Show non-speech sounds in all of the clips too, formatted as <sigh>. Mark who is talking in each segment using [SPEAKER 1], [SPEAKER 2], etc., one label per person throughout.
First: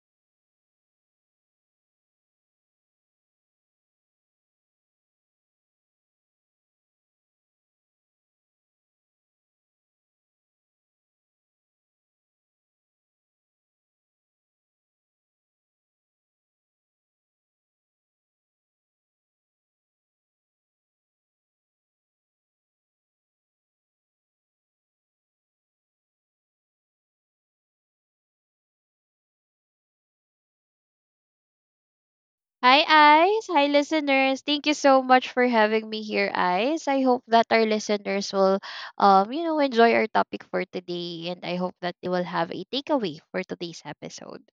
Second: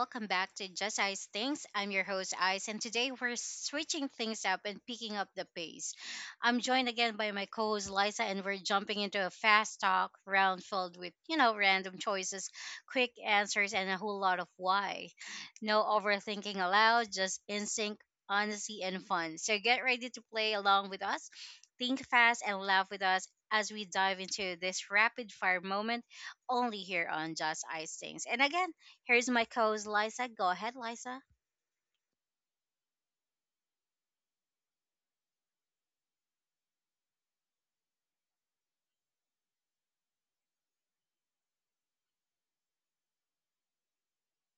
[SPEAKER 1] welcome back to Just Ice Things. I'm your host, Ice, and today we're switching things up and picking up the pace. I'm joined again by my co host, Liza, and we're jumping into a fast talk round filled with, random choices, quick answers, and a whole lot of why. No overthinking allowed, just instinct, honesty, and fun. So get ready to play along with us, think fast, and laugh with us as we dive into this rapid fire moment only here on Just Ice Things. And again, here's my co-host Liza. Go ahead, Liza.
[SPEAKER 2] Hi, Eyes. Hi, listeners. Thank you so much for having me here, Eyes. I hope that our listeners will, enjoy our topic for today, and I hope that they will have a takeaway for today's episode.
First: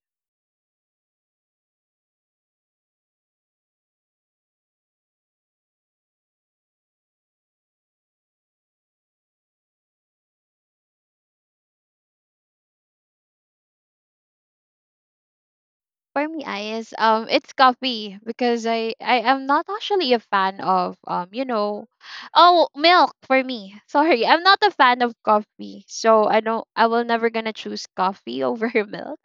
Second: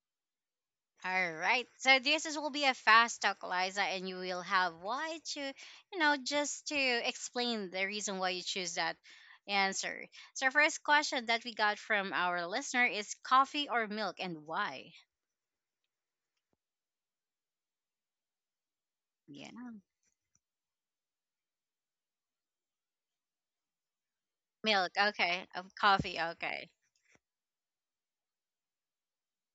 [SPEAKER 1] All right. So this is will be a fast talk, Liza, and you will have why to, just to explain the reason why you choose that answer. So first question that we got from our listener is coffee or milk and why?
[SPEAKER 2] For me, Eyes, it's coffee because I
[SPEAKER 1] Yeah.
[SPEAKER 2] I am not actually a fan of oh, milk for me. <laughs> Sorry, I'm not
[SPEAKER 1] Milk.
[SPEAKER 2] a fan of
[SPEAKER 1] Okay. Of
[SPEAKER 2] coffee,
[SPEAKER 1] coffee.
[SPEAKER 2] so I
[SPEAKER 1] Okay.
[SPEAKER 2] don't. I will never gonna choose coffee <laughs> over milk.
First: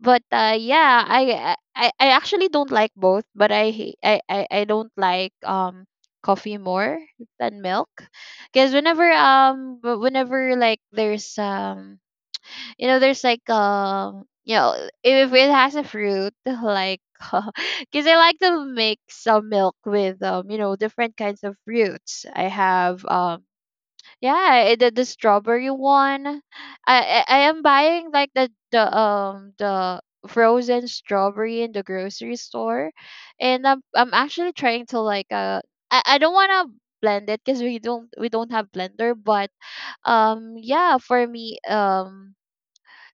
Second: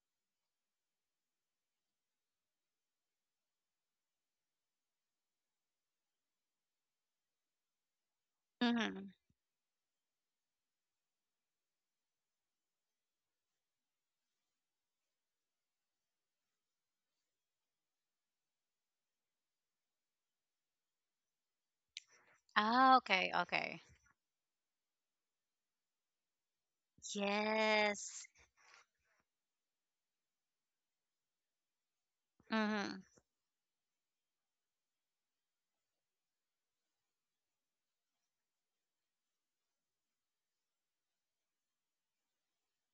[SPEAKER 2] But I actually don't like both but I hate- I don't like coffee more than milk because whenever
[SPEAKER 1] Mhm.
[SPEAKER 2] um w- whenever like there's there's like if it has a fruit like <laughs> because I like to mix some milk with different kinds of fruits i have
[SPEAKER 1] Ah,
[SPEAKER 2] um
[SPEAKER 1] okay. Okay.
[SPEAKER 2] yeah, the strawberry one. I am buying like
[SPEAKER 1] Yes.
[SPEAKER 2] the frozen strawberry in the grocery store,
[SPEAKER 1] Mhm.
[SPEAKER 2] and I'm actually trying to like I don't wanna blend it because we don't have blender, but yeah for me.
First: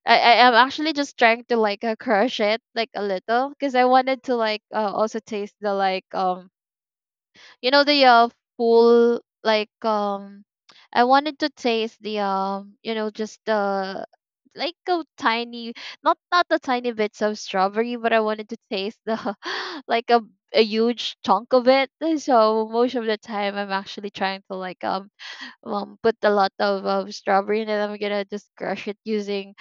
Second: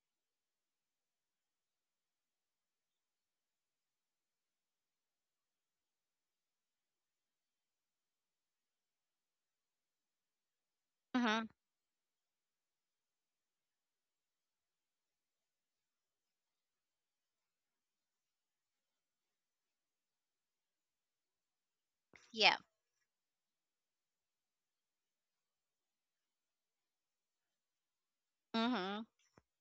[SPEAKER 2] I am actually just trying to like crush it like a little because I wanted to like also taste the like the full like I wanted
[SPEAKER 1] Mhm.
[SPEAKER 2] to taste the just the like a tiny not the tiny bits of strawberry but I wanted to taste the <laughs> like a huge chunk of it
[SPEAKER 1] Yeah.
[SPEAKER 2] so most of the time I'm actually trying to like put a lot of strawberry and then I'm gonna just crush it
[SPEAKER 1] Mhm.
[SPEAKER 2] using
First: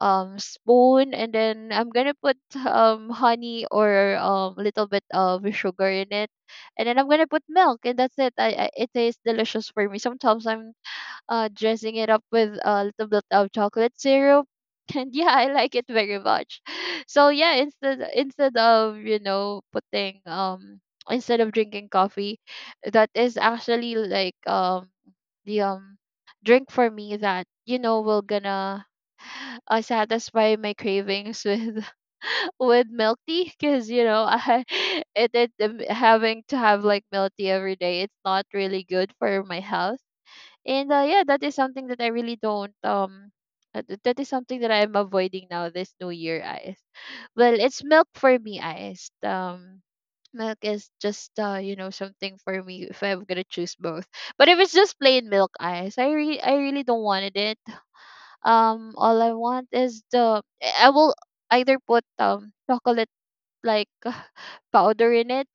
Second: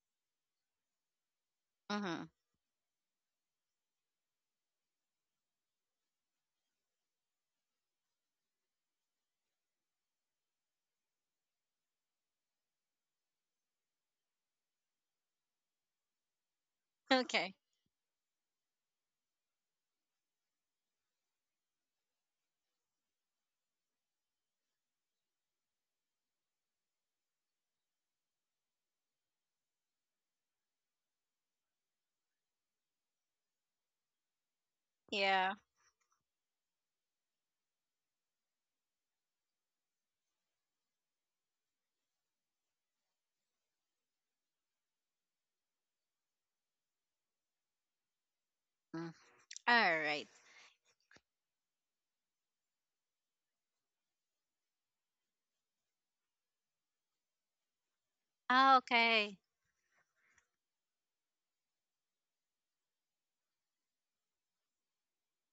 [SPEAKER 2] spoon and then I'm gonna
[SPEAKER 1] Mhm. <laughs>
[SPEAKER 2] put honey or a little bit of sugar in it and then I'm gonna put milk and that's it. I it tastes delicious for me. Sometimes I'm dressing it up with a little bit of chocolate syrup. <laughs> And yeah, I like it very much. <laughs> So yeah,
[SPEAKER 1] Okay.
[SPEAKER 2] instead of putting instead of drinking coffee, that is actually like the drink for me that will gonna <sighs> satisfy my cravings with <laughs> with milk tea because I <laughs> it
[SPEAKER 1] Yeah.
[SPEAKER 2] having to have like milk tea every day it's not really good for my health and yeah, that is something that I really don't that is something that I'm avoiding now this new year, eyes. Well, it's milk for me, eyes.
[SPEAKER 1] Mm. All right.
[SPEAKER 2] Milk is just something for me if I'm gonna choose both. But if it's just plain milk eyes, I really don't wanted it.
[SPEAKER 1] Ah,
[SPEAKER 2] All I
[SPEAKER 1] okay.
[SPEAKER 2] want is the. I will either put chocolate like <sighs> <laughs> powder in it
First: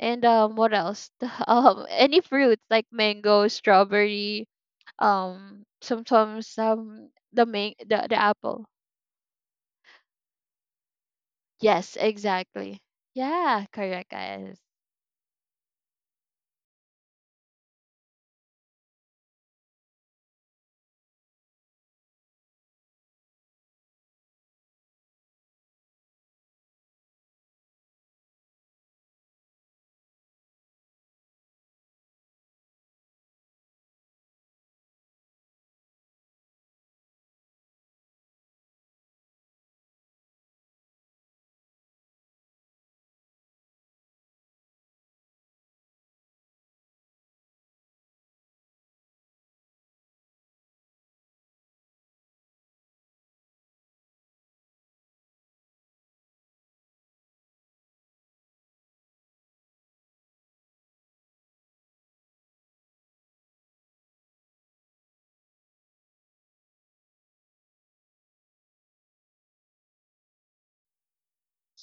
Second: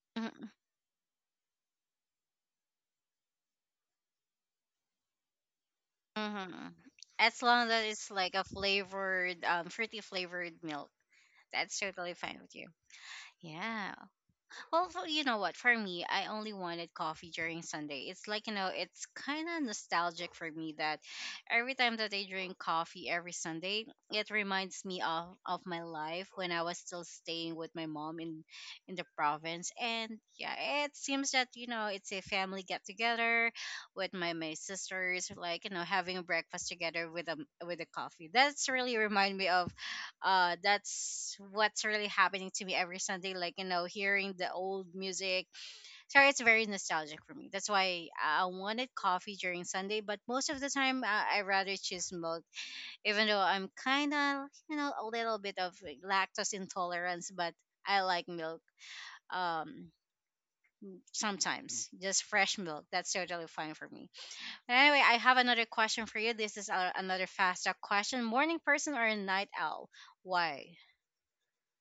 [SPEAKER 2] and
[SPEAKER 1] Mm-hmm.
[SPEAKER 2] what else <laughs> any fruits like mango strawberry sometimes
[SPEAKER 1] As
[SPEAKER 2] the
[SPEAKER 1] long
[SPEAKER 2] main
[SPEAKER 1] as
[SPEAKER 2] the,
[SPEAKER 1] it's
[SPEAKER 2] the
[SPEAKER 1] like a
[SPEAKER 2] apple
[SPEAKER 1] flavored, fruity flavored milk, that's
[SPEAKER 2] yes
[SPEAKER 1] totally fine with you.
[SPEAKER 2] exactly yeah
[SPEAKER 1] Yeah.
[SPEAKER 2] correct guys.
[SPEAKER 1] Well, for, you know what? For me, I only wanted coffee during Sunday. It's like, it's kind of nostalgic for me that every time that I drink coffee every Sunday, it reminds me of my life when I was still staying with my mom in the province. And yeah, it seems that, it's a family get together with my sisters, like, having breakfast together with a coffee. That's what's really happening to me every Sunday, like, hearing the old music. Sorry, it's very nostalgic for me. That's why I wanted coffee during Sunday, but most of the time I rather choose milk, even though I'm kind of a little bit of, like, lactose intolerance. But I like milk. um Sometimes just fresh milk, that's totally fine for me. But anyway, I have another question for you. This is another fast talk question. Morning person or a night owl? Why?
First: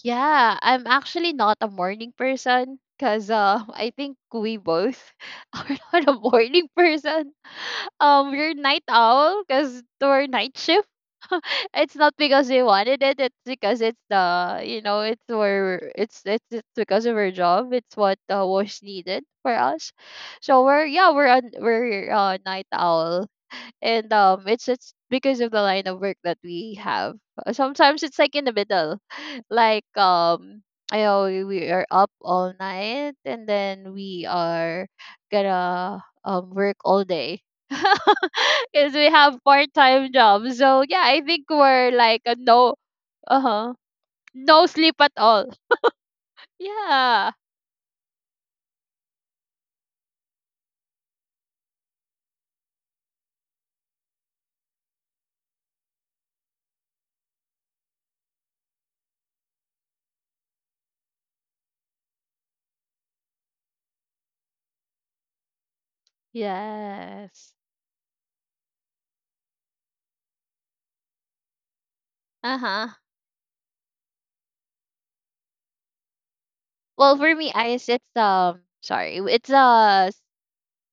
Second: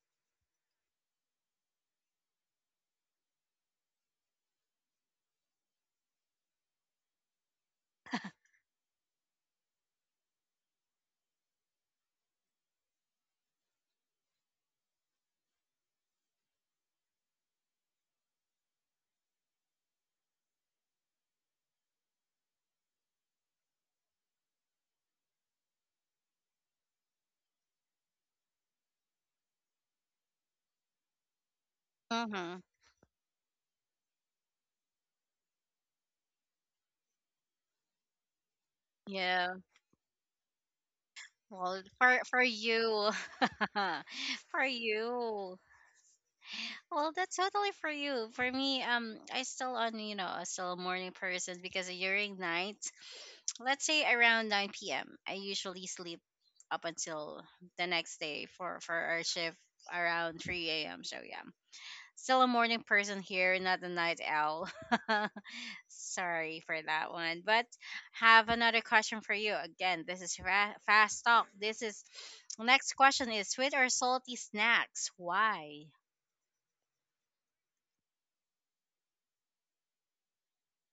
[SPEAKER 2] Yeah, I'm actually not a morning person because <laughs> I think we both <laughs> are not a morning person. We're night owl because we're night shift. <laughs> It's not because we wanted it. It's because it's the it's because of our job. It's what was needed for us. So we're yeah we're night owl and it's because of the line of work that we have. Sometimes it's like in the middle <laughs> like I know we are up all
[SPEAKER 1] Mm-hmm.
[SPEAKER 2] night and then we are gonna work all day <laughs> because we have part-time jobs so yeah I think
[SPEAKER 1] Well,
[SPEAKER 2] we're
[SPEAKER 1] for
[SPEAKER 2] like a
[SPEAKER 1] for
[SPEAKER 2] no,
[SPEAKER 1] you,
[SPEAKER 2] uh-huh,
[SPEAKER 1] <laughs>
[SPEAKER 2] no
[SPEAKER 1] for
[SPEAKER 2] sleep at all.
[SPEAKER 1] you.
[SPEAKER 2] <laughs>
[SPEAKER 1] Well,
[SPEAKER 2] Yeah,
[SPEAKER 1] that's totally for you. For me, I still on you know I still a morning person because during night, let's say around 9 p.m., I usually sleep up until the next day for our shift around 3 a.m. So yeah, still a morning person here, not a night owl. <laughs> Sorry for that one.
[SPEAKER 2] yes,
[SPEAKER 1] But have another question for you. Again, this is fast talk. This is next
[SPEAKER 2] uh-huh.
[SPEAKER 1] question is sweet or salty snacks? Why?
[SPEAKER 2] Well for me I it's sorry it's a.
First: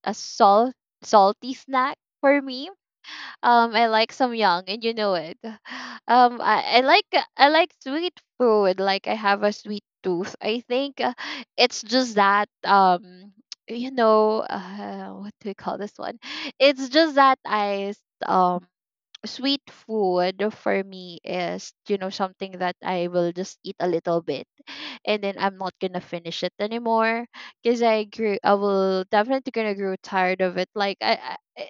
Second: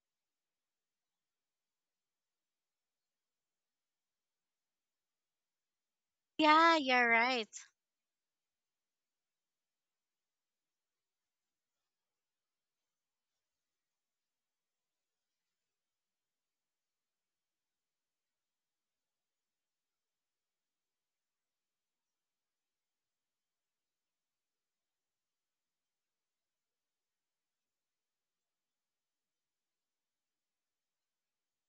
[SPEAKER 2] a salt salty snack for me. I like some young, and you know it. <sighs> Um,
[SPEAKER 1] Yeah,
[SPEAKER 2] I, I like
[SPEAKER 1] you're
[SPEAKER 2] I
[SPEAKER 1] right.
[SPEAKER 2] like sweet food. Like I have a sweet tooth. I think it's just that <tsk> you know, what do we call this one? It's just that I um sweet food for me is something that I will just eat a little bit and then I'm not gonna finish it anymore because I will definitely gonna grow tired of it like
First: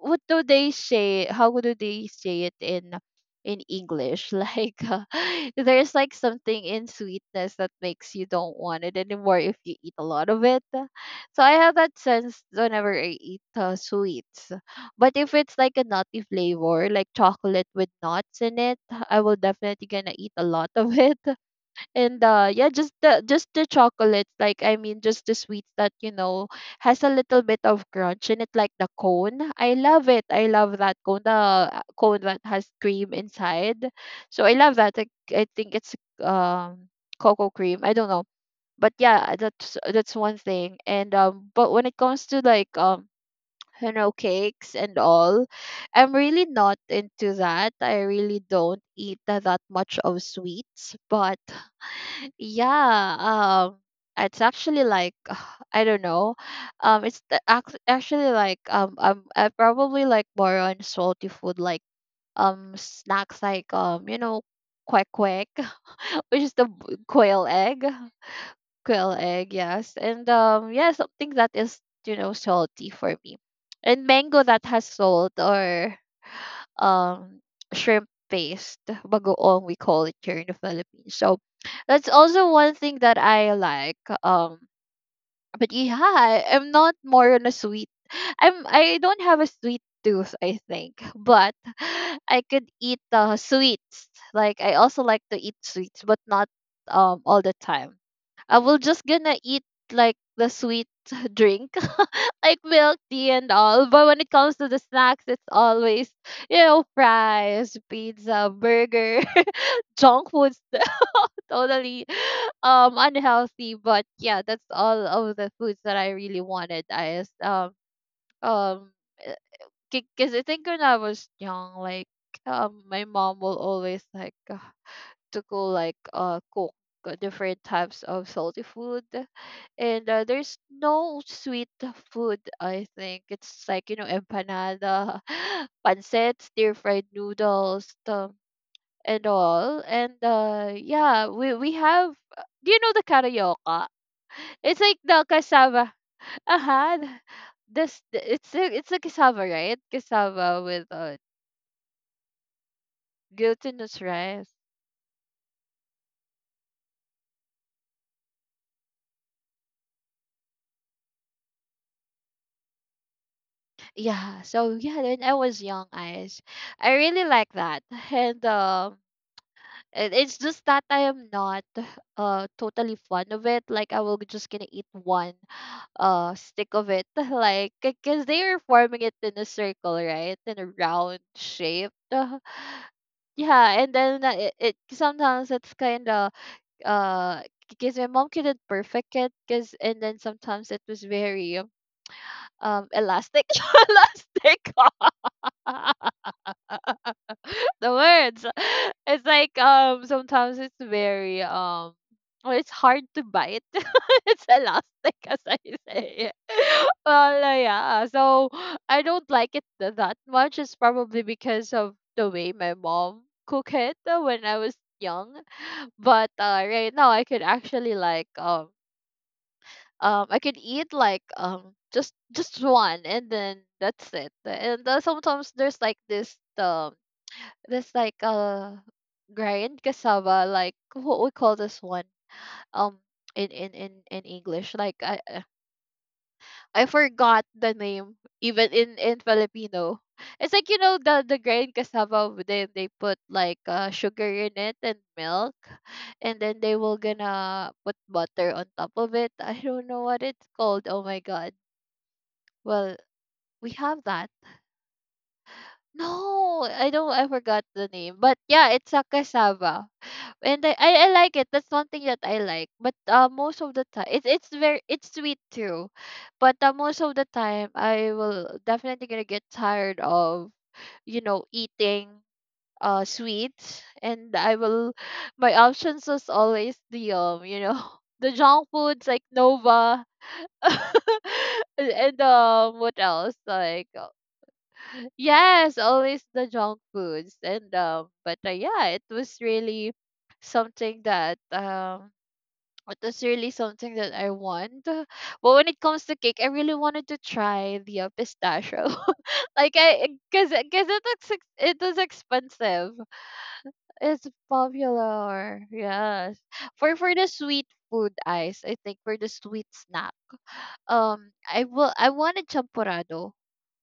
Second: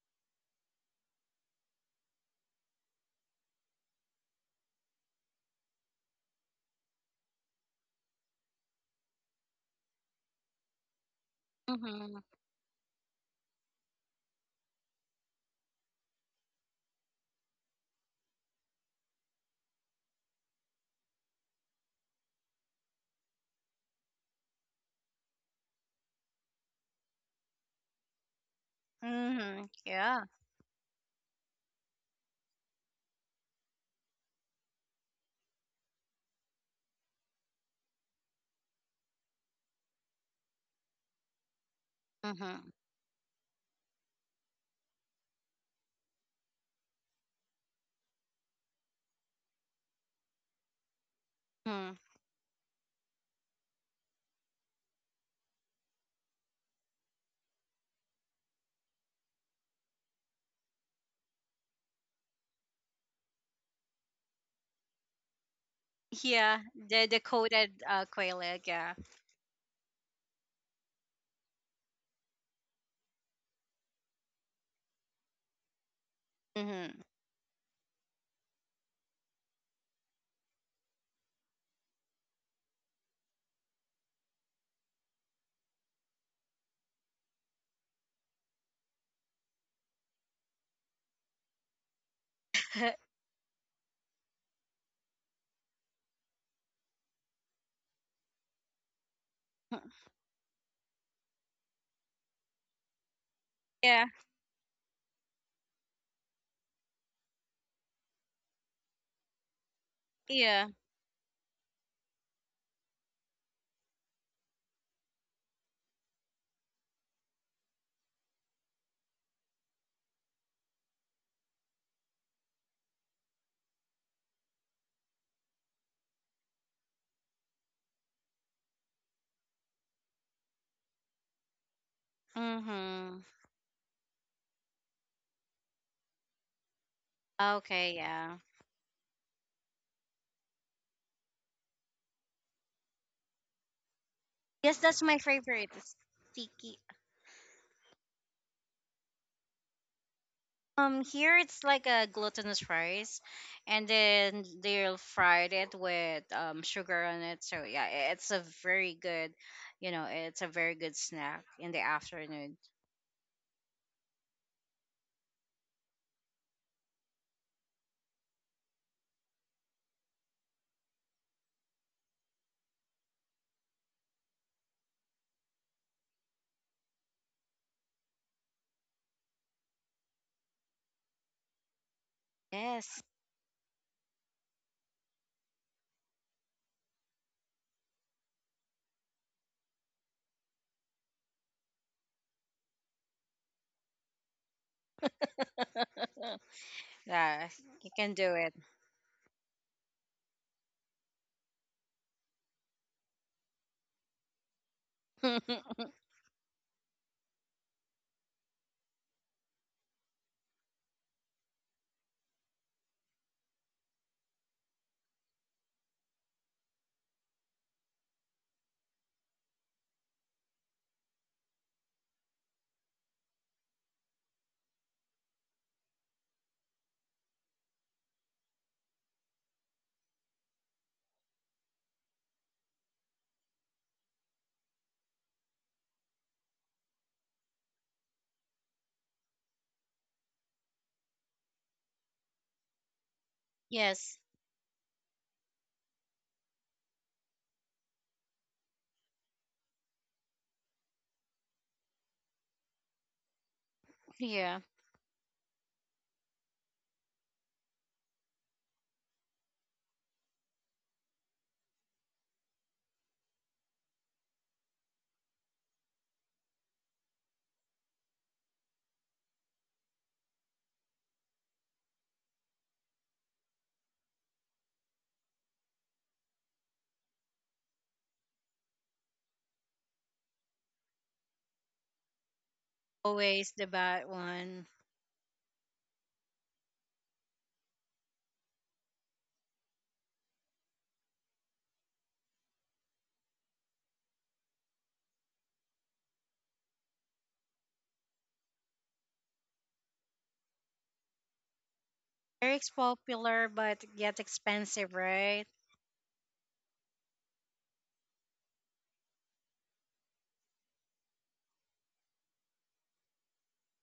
[SPEAKER 2] what do they say how do they say it in English <laughs> like there's like something in sweetness that makes you don't want it anymore if you eat a lot of it so I have that
[SPEAKER 1] Mhm.
[SPEAKER 2] sense whenever I eat sweets but if it's like a nutty flavor, like chocolate with nuts in it, I will definitely gonna eat a lot of <laughs> it and yeah just the chocolate like I mean just the sweets that has a little bit of crunch in it like the cone
[SPEAKER 1] Mhm.
[SPEAKER 2] I love it
[SPEAKER 1] Yeah.
[SPEAKER 2] I love that cone the cone that has cream inside so I love that I think it's um cocoa cream I don't know but yeah that's one thing and but when it comes to like
[SPEAKER 1] Mhm.
[SPEAKER 2] cakes and all I'm really not into that I really don't eat that much of sweets but
[SPEAKER 1] Mhm.
[SPEAKER 2] yeah, it's actually like <sighs> I don't know. It's actually like I probably like more on salty food, like snacks like quack quack, <laughs> which is
[SPEAKER 1] Yeah, the coated quail egg. Yeah.
[SPEAKER 2] quail egg, yes, and yeah something that is salty for me, and mango that has salt or
[SPEAKER 1] Mhm.
[SPEAKER 2] um shrimp paste bagoong we call it here in the Philippines so that's also one thing that I like but yeah. I'm not more on a sweet I'm I don't have a sweet tooth I think but <laughs> I could eat
[SPEAKER 1] <laughs>
[SPEAKER 2] sweets like I also like to eat sweets but not all the time. I will just gonna eat like the sweet <laughs> drink, <laughs> like milk tea and all. But
[SPEAKER 1] Yeah.
[SPEAKER 2] when it comes to the snacks, it's always fries, pizza, burger, <laughs> junk foods.
[SPEAKER 1] Yeah.
[SPEAKER 2] <laughs> Totally unhealthy. But yeah, that's all of the foods that I really wanted. Um because I think when I was young, like my mom will always like to go like cook different types of salty food and there's no sweet food I think
[SPEAKER 1] Mhm.
[SPEAKER 2] it's like empanada <laughs> pancit stir fried
[SPEAKER 1] Okay.
[SPEAKER 2] noodles
[SPEAKER 1] Yeah.
[SPEAKER 2] and all and yeah we have do you know the karaoke
[SPEAKER 1] Yes,
[SPEAKER 2] it's like
[SPEAKER 1] that's my
[SPEAKER 2] the
[SPEAKER 1] favorite.
[SPEAKER 2] cassava,
[SPEAKER 1] It's sticky.
[SPEAKER 2] uh-huh, it's a cassava right cassava with
[SPEAKER 1] Here it's like a glutinous rice, and
[SPEAKER 2] glutinous
[SPEAKER 1] then
[SPEAKER 2] rice.
[SPEAKER 1] they'll fry it with sugar on it. So yeah, it's a very good, it's a very good snack in the afternoon.
[SPEAKER 2] Yeah, so yeah, when I was young, eyes, I really like that, <laughs> and it's just that I am not totally fond of it. Like I will just gonna eat one stick of it, <laughs> like because they are forming it in a circle, right, in a round shape. <laughs>
[SPEAKER 1] Yes.
[SPEAKER 2] Yeah, and then it sometimes it's kind of uh because my mom couldn't perfect it, because and then sometimes it was very elastic, <laughs> elastic. <laughs>
[SPEAKER 1] <laughs> Yeah,
[SPEAKER 2] The
[SPEAKER 1] you can do
[SPEAKER 2] words. <laughs> It's like sometimes it's very um, well, it's hard to bite. <laughs> It's elastic as
[SPEAKER 1] it.
[SPEAKER 2] I
[SPEAKER 1] <laughs>
[SPEAKER 2] say. <laughs> Well, yeah. So I don't like it that much. It's probably because of the way my mom cook it when I was young. But right now I could actually like I could eat like just one and then that's it. And sometimes there's like this there's like a grind cassava, like what we call this one. Um, in English, like I forgot the name even in Filipino. It's like the grind cassava. Then they put like
[SPEAKER 1] Yes,
[SPEAKER 2] sugar in it and milk, and then they will gonna put butter on top of it. I don't know what it's called. Oh my god. Well, we have that.
[SPEAKER 1] yeah,
[SPEAKER 2] No, I don't. I forgot the name. But yeah, it's a cassava. And I like it. That's one thing that I like. But most of the time, it's very it's sweet too, but most of the time, I will definitely gonna get tired of eating sweets, and I will my options is always the <laughs> the junk foods like Nova, <laughs> and what else
[SPEAKER 1] always the
[SPEAKER 2] like,
[SPEAKER 1] bad one.
[SPEAKER 2] yes, always the junk foods. And but yeah, it was really something that it was really something that I want. But when it comes to cake, I really wanted to try the pistachio. <laughs> Like cause it looks, it was
[SPEAKER 1] Very
[SPEAKER 2] expensive.
[SPEAKER 1] popular but yet
[SPEAKER 2] It's
[SPEAKER 1] expensive, right?
[SPEAKER 2] popular. Yes, for the sweet food ice, I think for the sweet snack. I will. I wanted champorado,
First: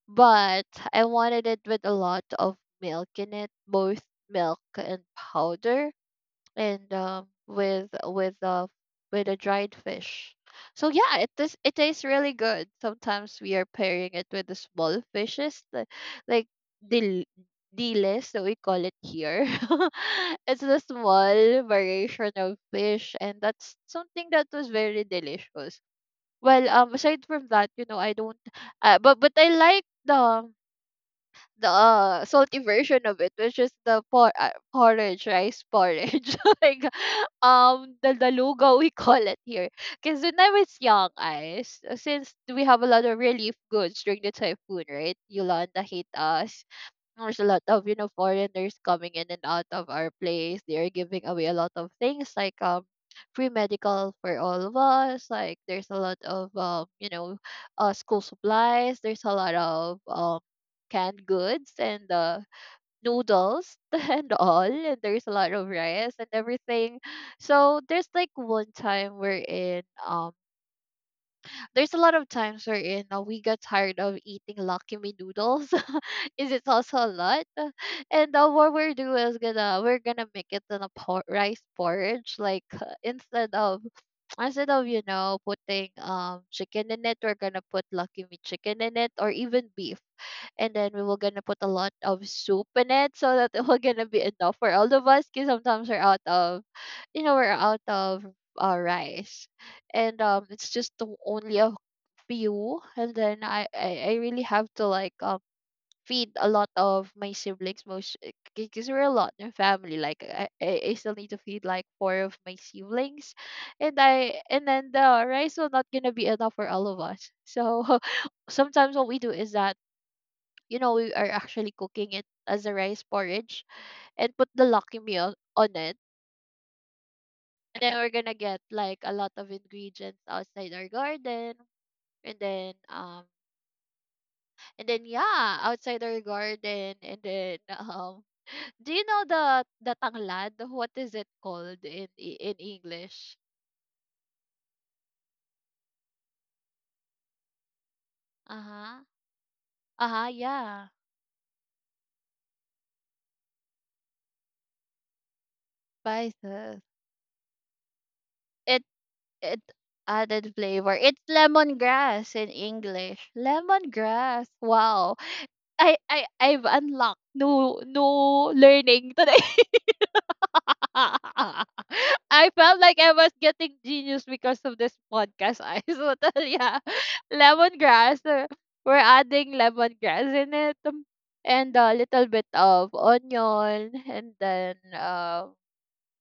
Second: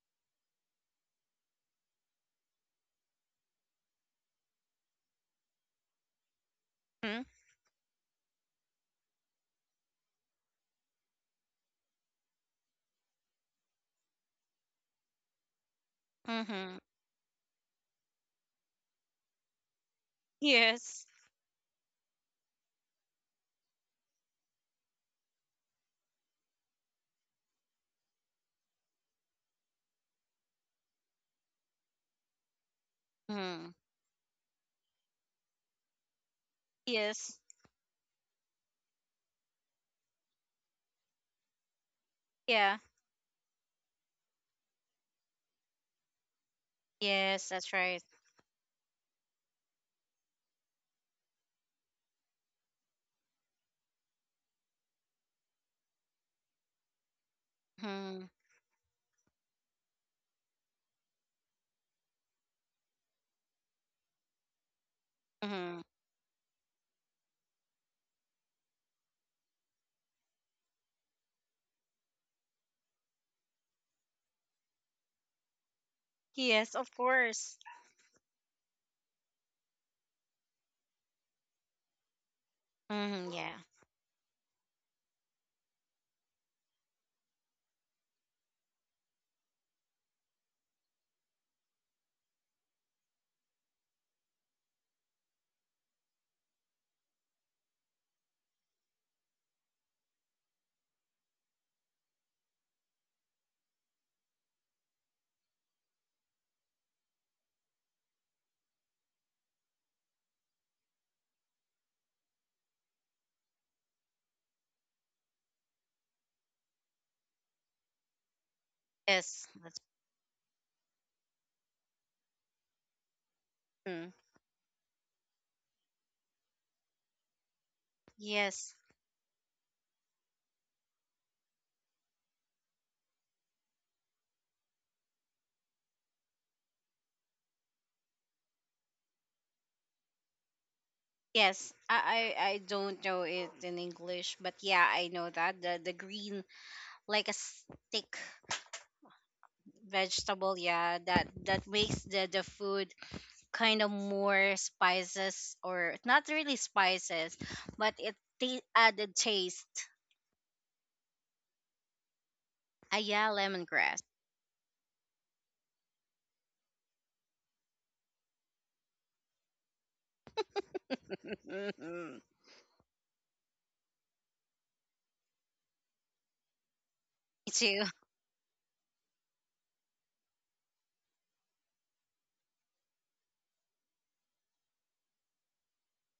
[SPEAKER 2] but I wanted it with a lot of milk in it, both milk and powder, and with with a dried fish. So yeah, it tastes really good. Sometimes we are pairing it with the small fishes, like
[SPEAKER 1] Mm-hmm.
[SPEAKER 2] the diles that we call it here. <laughs> It's the
[SPEAKER 1] Yes.
[SPEAKER 2] small variation of fish, and that's something that was very delicious. Well, aside from that, I don't. But I like the salty version of it, which is
[SPEAKER 1] Mm.
[SPEAKER 2] the porridge, rice porridge, <laughs> like
[SPEAKER 1] Yes.
[SPEAKER 2] the daluga we call it here. Because when I was young, since we
[SPEAKER 1] Yeah.
[SPEAKER 2] have a lot of relief goods during the typhoon, right? Yolanda hate us. There's a
[SPEAKER 1] Yes,
[SPEAKER 2] lot
[SPEAKER 1] that's
[SPEAKER 2] of
[SPEAKER 1] right.
[SPEAKER 2] foreigners coming in and out of our place. They are giving away a lot of things like, free medical for all of us. Like, there's a lot of school
[SPEAKER 1] Mm-hmm.
[SPEAKER 2] supplies. There's a lot of canned goods and noodles, <laughs> and all, and there's a lot of rice and everything. So there's like one time we're in, there's a lot of times wherein we got tired of eating Lucky Me noodles. <laughs> Is it
[SPEAKER 1] Yes, of
[SPEAKER 2] also a lot?
[SPEAKER 1] course.
[SPEAKER 2] And what we're do is gonna we're gonna make it in a rice porridge. Like,
[SPEAKER 1] Hmm,
[SPEAKER 2] instead
[SPEAKER 1] yeah.
[SPEAKER 2] of, putting chicken in it, we're gonna put Lucky Me chicken in it, or even beef. And then we were gonna put a lot of soup in it, so that it will gonna be enough for all of us. Cause sometimes we're out of rice, and it's just the only a few. And then I really have to, like, feed a lot of my siblings most, because we're a lot in family. Like, I still need to feed like four of my siblings. And then the rice will not gonna be enough for all of us. So <laughs> sometimes what we do
[SPEAKER 1] Yes.
[SPEAKER 2] is that,
[SPEAKER 1] That's,
[SPEAKER 2] we are actually cooking it as a rice porridge
[SPEAKER 1] mm,
[SPEAKER 2] and put the lucky meal on it, and then we're gonna get
[SPEAKER 1] yes.
[SPEAKER 2] like a lot of ingredients outside our garden, and then, and then yeah, outside our garden, and then, <laughs> do you know the tanglad? What is it
[SPEAKER 1] Yes.
[SPEAKER 2] called
[SPEAKER 1] I,
[SPEAKER 2] in
[SPEAKER 1] I
[SPEAKER 2] in
[SPEAKER 1] I don't know
[SPEAKER 2] English?
[SPEAKER 1] it in English, but yeah, I know that the green like a stick
[SPEAKER 2] Uh-huh. Uh-huh,
[SPEAKER 1] vegetable.
[SPEAKER 2] yeah.
[SPEAKER 1] Yeah, that makes the food kind of more spices or not really
[SPEAKER 2] Spices.
[SPEAKER 1] spices, but it the
[SPEAKER 2] It
[SPEAKER 1] added
[SPEAKER 2] it
[SPEAKER 1] taste.
[SPEAKER 2] added flavor. It's lemongrass in
[SPEAKER 1] Ah, yeah,
[SPEAKER 2] English.
[SPEAKER 1] lemongrass.
[SPEAKER 2] Lemongrass. Wow. I've unlocked new learning today. <laughs> <laughs>
[SPEAKER 1] <laughs>
[SPEAKER 2] I felt like I was getting genius because of this podcast. I <laughs> so tell, yeah,
[SPEAKER 1] Me too.
[SPEAKER 2] lemongrass. We're adding lemongrass in it, and a little bit of onion, and then,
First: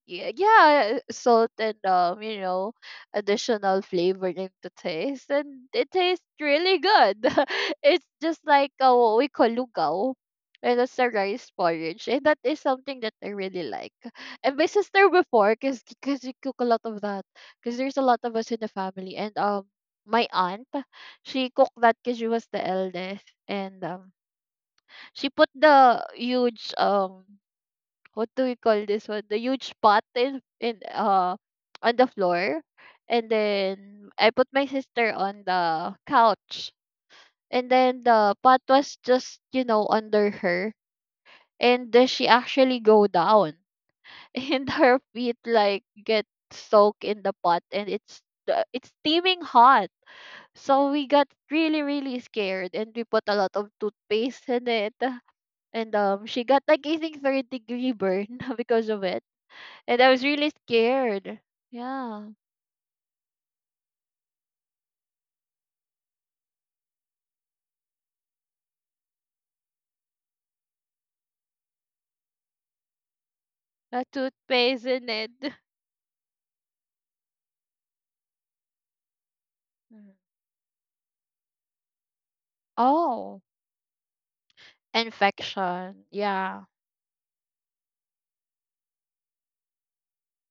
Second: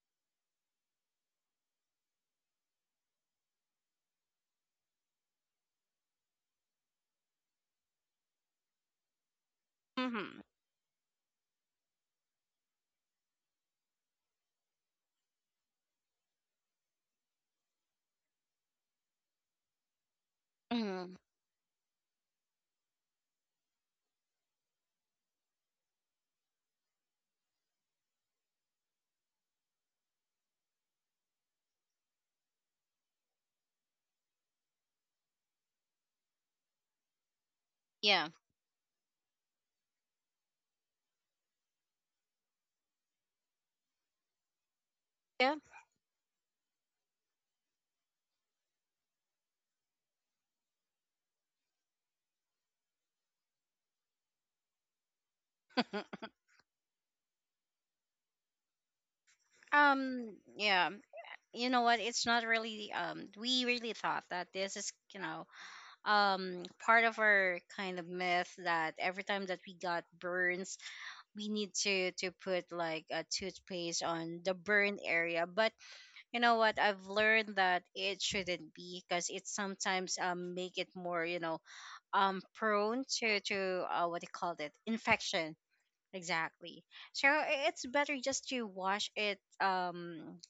[SPEAKER 2] yeah, yeah, salt, and additional flavor into taste, and it tastes really good. <laughs> It's just like, what we call lugaw,
[SPEAKER 1] Hmm.
[SPEAKER 2] and it's a rice porridge, and that is something that I really like. And my sister before, cause we cook a lot of that, cause there's a lot of us in the family, and, my aunt,
[SPEAKER 1] Hmm.
[SPEAKER 2] she cooked that cause she was the eldest, and, she put the huge, what do we call this one? The huge pot in on the floor. And then I put my sister on the couch. And then
[SPEAKER 1] Yeah.
[SPEAKER 2] the pot was just, under her. And then she actually go down. <laughs> And her feet
[SPEAKER 1] Yeah.
[SPEAKER 2] like get soaked in the pot, and it's it's steaming hot. So we got really, really scared, and we put a lot of toothpaste in it. And she got, like, I think, third degree burn <laughs> because of it, and I was really
[SPEAKER 1] Yeah.
[SPEAKER 2] scared.
[SPEAKER 1] You know what, it's
[SPEAKER 2] Yeah.
[SPEAKER 1] not really we really thought that this is, part of our kind of myth that every time that we got burns we need to put like a toothpaste
[SPEAKER 2] A
[SPEAKER 1] on the
[SPEAKER 2] toothpaste
[SPEAKER 1] burn
[SPEAKER 2] in it.
[SPEAKER 1] area.
[SPEAKER 2] <laughs>
[SPEAKER 1] But you know what, I've learned that it shouldn't be because it
[SPEAKER 2] Mm-hmm.
[SPEAKER 1] sometimes make it more, prone to
[SPEAKER 2] Oh.
[SPEAKER 1] to what they called it infection.
[SPEAKER 2] Infection. Yeah.
[SPEAKER 1] Exactly. So it's better just to wash it,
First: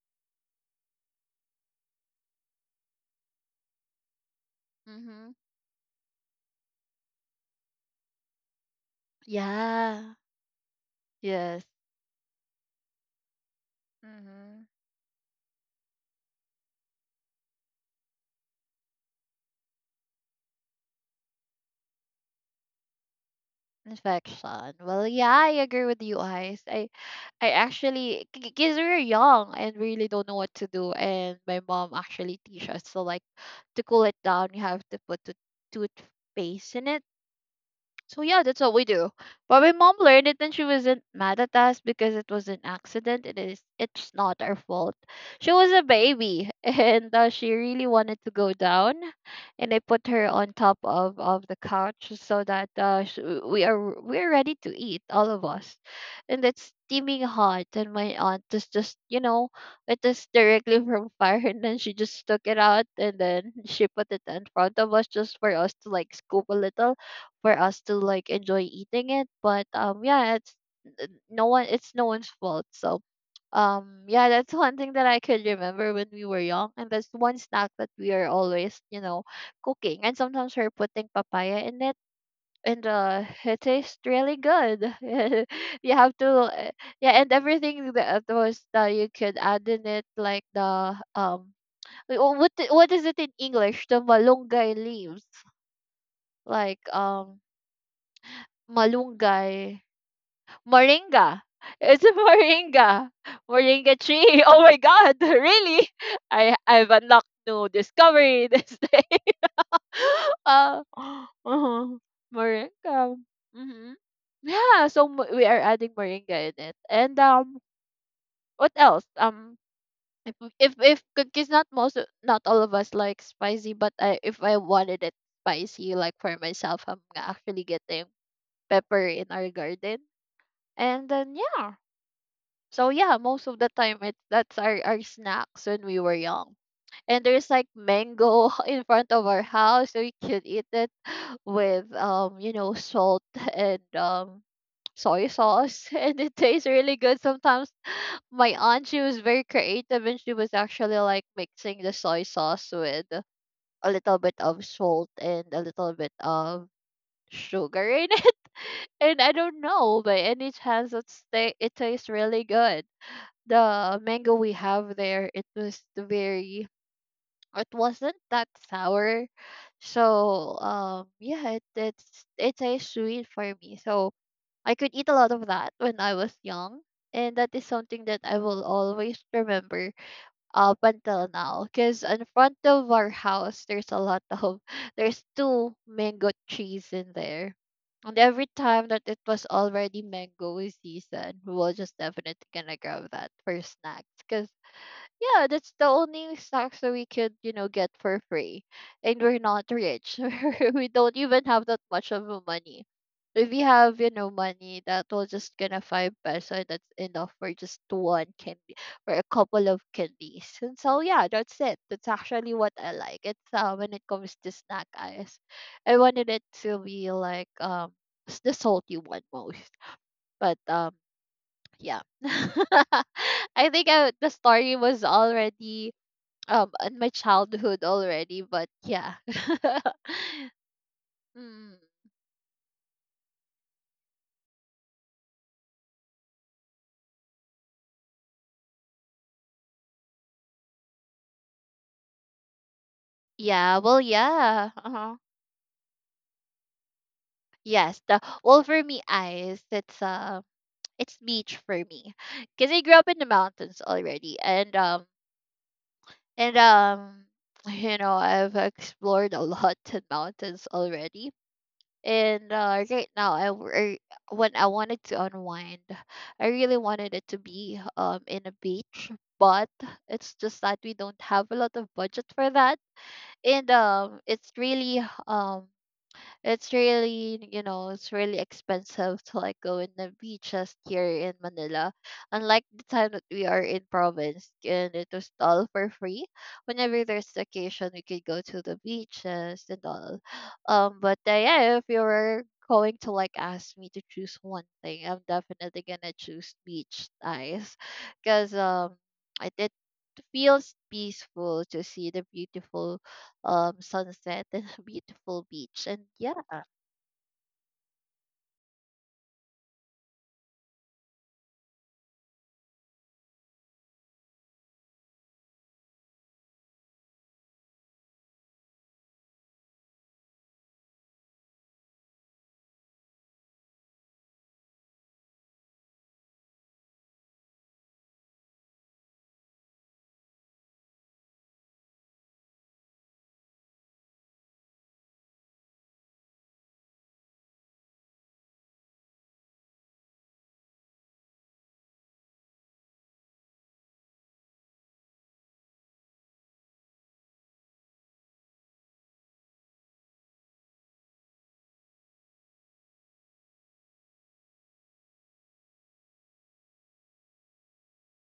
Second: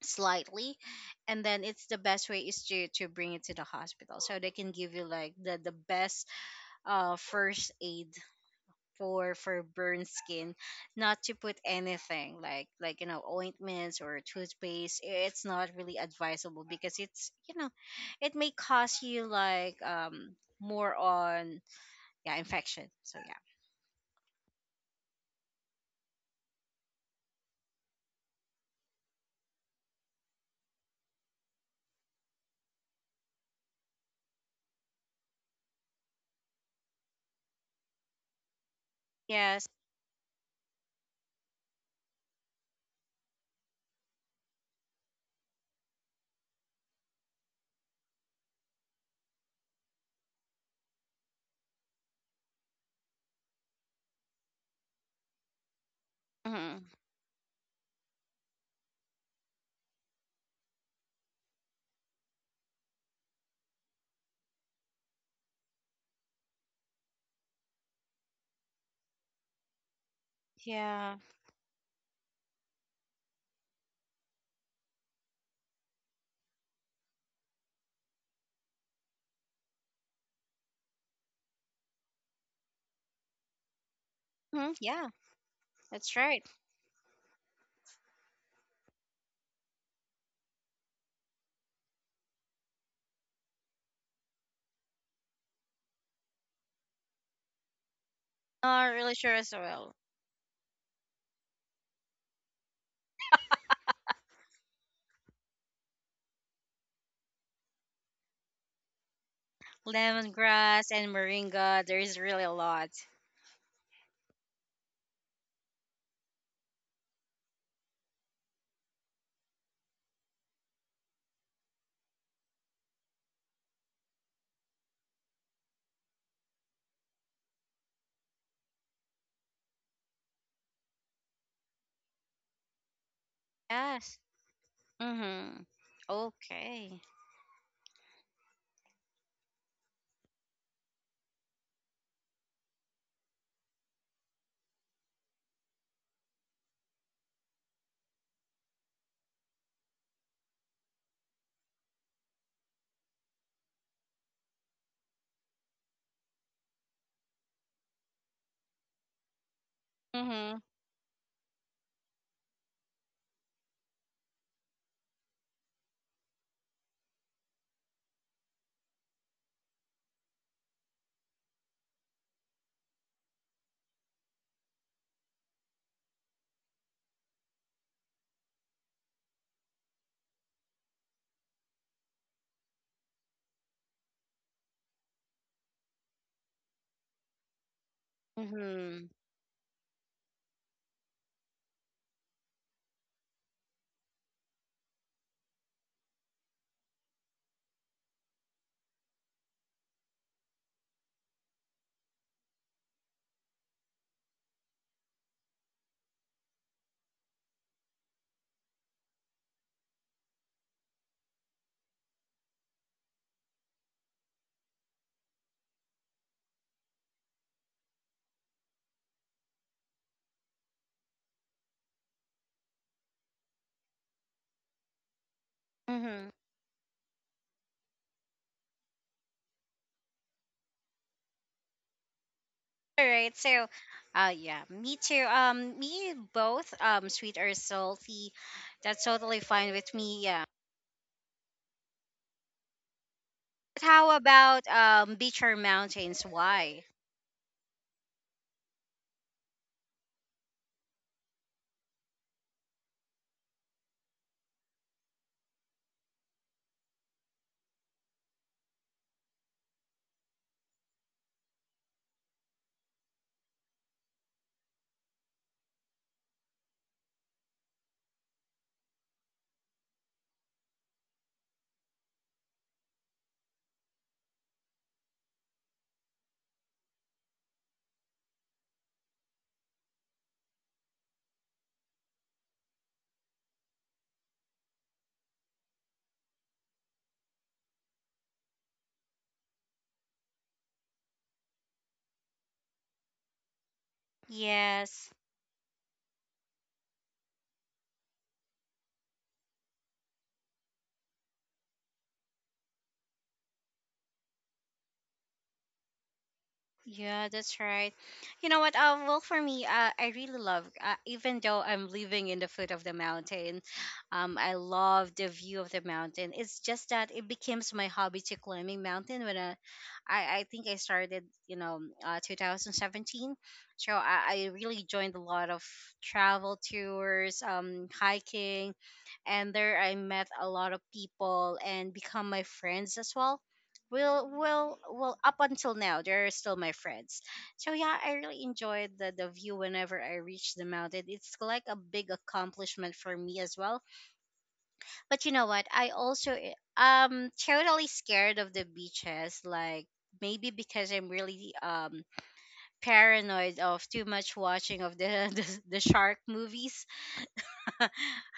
[SPEAKER 1] slightly, and then it's the best way is to bring it to the hospital so they can give you
[SPEAKER 2] Mm-hmm.
[SPEAKER 1] like the best first aid for burn
[SPEAKER 2] Yeah.
[SPEAKER 1] skin, not to put
[SPEAKER 2] Yes.
[SPEAKER 1] anything like ointments or
[SPEAKER 2] Mm-hmm.
[SPEAKER 1] toothpaste. It's not really advisable because it's, it may cause you like, more on, yeah, infection. So yeah.
[SPEAKER 2] Infection. Well, yeah, I agree with you guys. I actually, because we're young and really don't know what to do, and my mom actually teach us so like, to cool it down, you have to put the toothpaste in it. So yeah, that's what we do. But my
[SPEAKER 1] Yes.
[SPEAKER 2] mom learned it, and she wasn't mad at us because it was an accident. It's not our fault. She was a baby, <laughs> and she really wanted to go down, and I put her on top of the couch so that we are ready to eat, all of us. And it's
[SPEAKER 1] Hmm,
[SPEAKER 2] steaming hot, and my aunt is just, it is directly <laughs> from fire, and then she just took it out, and then she put it in front of us, just for us to like scoop a little, for us to like enjoy eating it. But yeah, it's
[SPEAKER 1] yeah.
[SPEAKER 2] no one. It's no one's fault. So, yeah, that's one thing that I could remember when we were young, and that's one snack that we are always, cooking. And sometimes we're putting papaya in it. And it tastes really
[SPEAKER 1] Hmm,
[SPEAKER 2] good.
[SPEAKER 1] yeah,
[SPEAKER 2] <laughs> You have
[SPEAKER 1] that's
[SPEAKER 2] to,
[SPEAKER 1] right.
[SPEAKER 2] yeah, and everything that was that you could add in it, like the, wait, what is it in English? The malunggay leaves, like,
[SPEAKER 1] Not really sure as
[SPEAKER 2] malunggay.
[SPEAKER 1] well.
[SPEAKER 2] Moringa. It's a moringa. Moringa tree. <laughs> Oh my god, <laughs> really? I've unlocked new discovery this day. <laughs> uh, <gasps>
[SPEAKER 1] Lemongrass and moringa.
[SPEAKER 2] uh-huh.
[SPEAKER 1] There is really a lot.
[SPEAKER 2] Moringa. Mm-hmm. Yeah, so we are adding moringa in it. And, what else? If if cookies, not not all of us like spicy, but I if I wanted it spicy, like, for myself, I'm actually getting pepper in our garden. And then yeah. So yeah, most of the time, it
[SPEAKER 1] Yes.
[SPEAKER 2] that's our snacks
[SPEAKER 1] Mhm.
[SPEAKER 2] when we were young.
[SPEAKER 1] Okay.
[SPEAKER 2] And there's like mango <laughs> in front of our house, so we could eat it <sighs> with, salt, and soy sauce, <laughs> and it tastes really good. Sometimes my aunt, she was very creative, and she was actually like mixing the soy sauce with a little bit of salt and a little bit of sugar in it. <laughs> And I don't know, by any
[SPEAKER 1] Mhm.
[SPEAKER 2] chance it's it tastes really good. The mango we have there, it wasn't that sour. So, yeah, it tastes sweet for me. So I could eat a lot of that when I was young, and that is something that I will always remember up until now, because in front of our house there's a lot of <laughs> there's two mango trees in there. And every time that
[SPEAKER 1] Mhm.
[SPEAKER 2] it was already mango season, we will just definitely gonna grab that for snacks. Cause yeah, that's the only snacks that we could, get for free. And we're not rich. <laughs> We don't even have that much of a money. If we have, money that was just gonna 5 peso, that's enough for just one candy or a couple of candies. And so yeah, that's it. That's actually what I like. It's when it comes to snack eyes. I wanted it to be like, the salty one most. But, yeah. <laughs> I think, the story was already,
[SPEAKER 1] Mhm.
[SPEAKER 2] in my childhood already, but yeah. <laughs> Mm,
[SPEAKER 1] All right. So, yeah, me too. Me both. Sweet or salty, that's totally fine with me. Yeah.
[SPEAKER 2] yeah.
[SPEAKER 1] But
[SPEAKER 2] Well,
[SPEAKER 1] how about
[SPEAKER 2] yeah. Uh-huh.
[SPEAKER 1] beach or mountains? Why?
[SPEAKER 2] Yes. the Well, for me eyes, it's <tsk> it's beach for me, because I grew up in the mountains already, and, and um <sighs> I've explored a lot <laughs> in mountains already. And right now, when I wanted to unwind, I really wanted it to be, in a beach. But it's just that we don't have a lot of budget for that. And it's really it's really expensive to like go in the beaches here in Manila, unlike the time that we are in province, and it was all for free. Whenever there's vacation, we could go to the beaches and all. But yeah, if you were going to like ask me to choose one thing,
[SPEAKER 1] Yes.
[SPEAKER 2] I'm definitely gonna choose beach, guys. Because, it feels peaceful to see the beautiful, sunset and a beautiful beach, and yeah.
[SPEAKER 1] Yeah, that's right. You know what? Well, for me, I really love, even though I'm living in the foot of the mountain, I love the view of the mountain. It's just that it becomes my hobby to climbing mountain when I think I started, 2017. So I really joined a lot of travel tours, hiking, and there I met a lot of people and become my friends as well up until now they're still my friends. So yeah, I really enjoyed the view whenever I reach the mountain. It's like a big accomplishment for me as well. But you know what, I also totally scared of the beaches, like maybe because I'm really, paranoid of too much watching of the <laughs> the shark movies. <laughs>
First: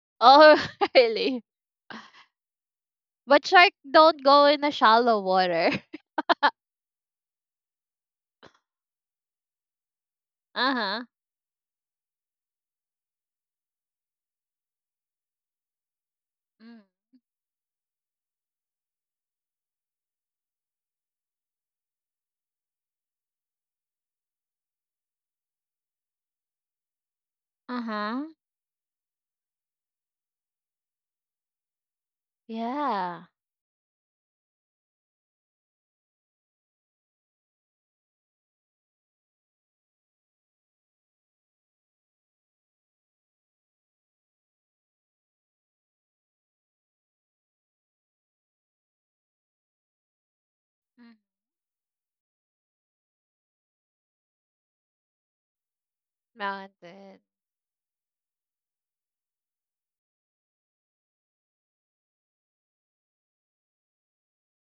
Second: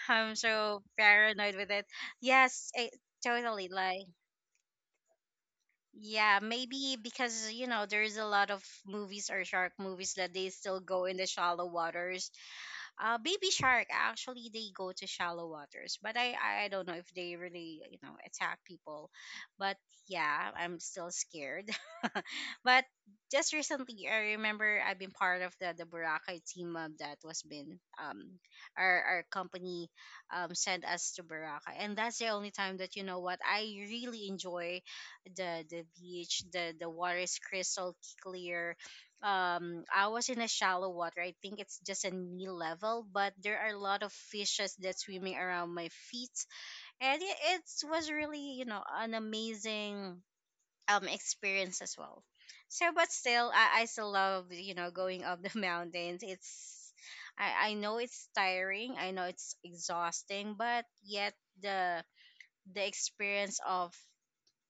[SPEAKER 1] I'm
[SPEAKER 2] Oh,
[SPEAKER 1] so
[SPEAKER 2] <laughs> really?
[SPEAKER 1] paranoid with it. Yes,
[SPEAKER 2] But
[SPEAKER 1] totally
[SPEAKER 2] shark
[SPEAKER 1] like.
[SPEAKER 2] don't go in the shallow water.
[SPEAKER 1] Yeah, maybe because there's a lot of movies or shark movies that they
[SPEAKER 2] <laughs>
[SPEAKER 1] still go
[SPEAKER 2] Uh-huh.
[SPEAKER 1] in the shallow waters. Baby shark actually they go to shallow waters, but I
[SPEAKER 2] Mm.
[SPEAKER 1] don't know if they really attack people. But yeah, I'm still scared. <laughs> But just recently I remember I've been part of the Boracay team, that was been
[SPEAKER 2] Uh-huh,
[SPEAKER 1] our company sent us to Boracay, and that's the only time that you know
[SPEAKER 2] yeah.
[SPEAKER 1] what I really enjoy the beach. The water is crystal clear. I was in a shallow water. I think it's just a knee level, but there are a lot of fishes that's swimming around my feet, and it was really an amazing
[SPEAKER 2] Mm.
[SPEAKER 1] experience as well. So, but still, I still love going up the <laughs> mountains. It's
[SPEAKER 2] Mountain.
[SPEAKER 1] I know it's tiring. I know it's exhausting, but yet the the experience of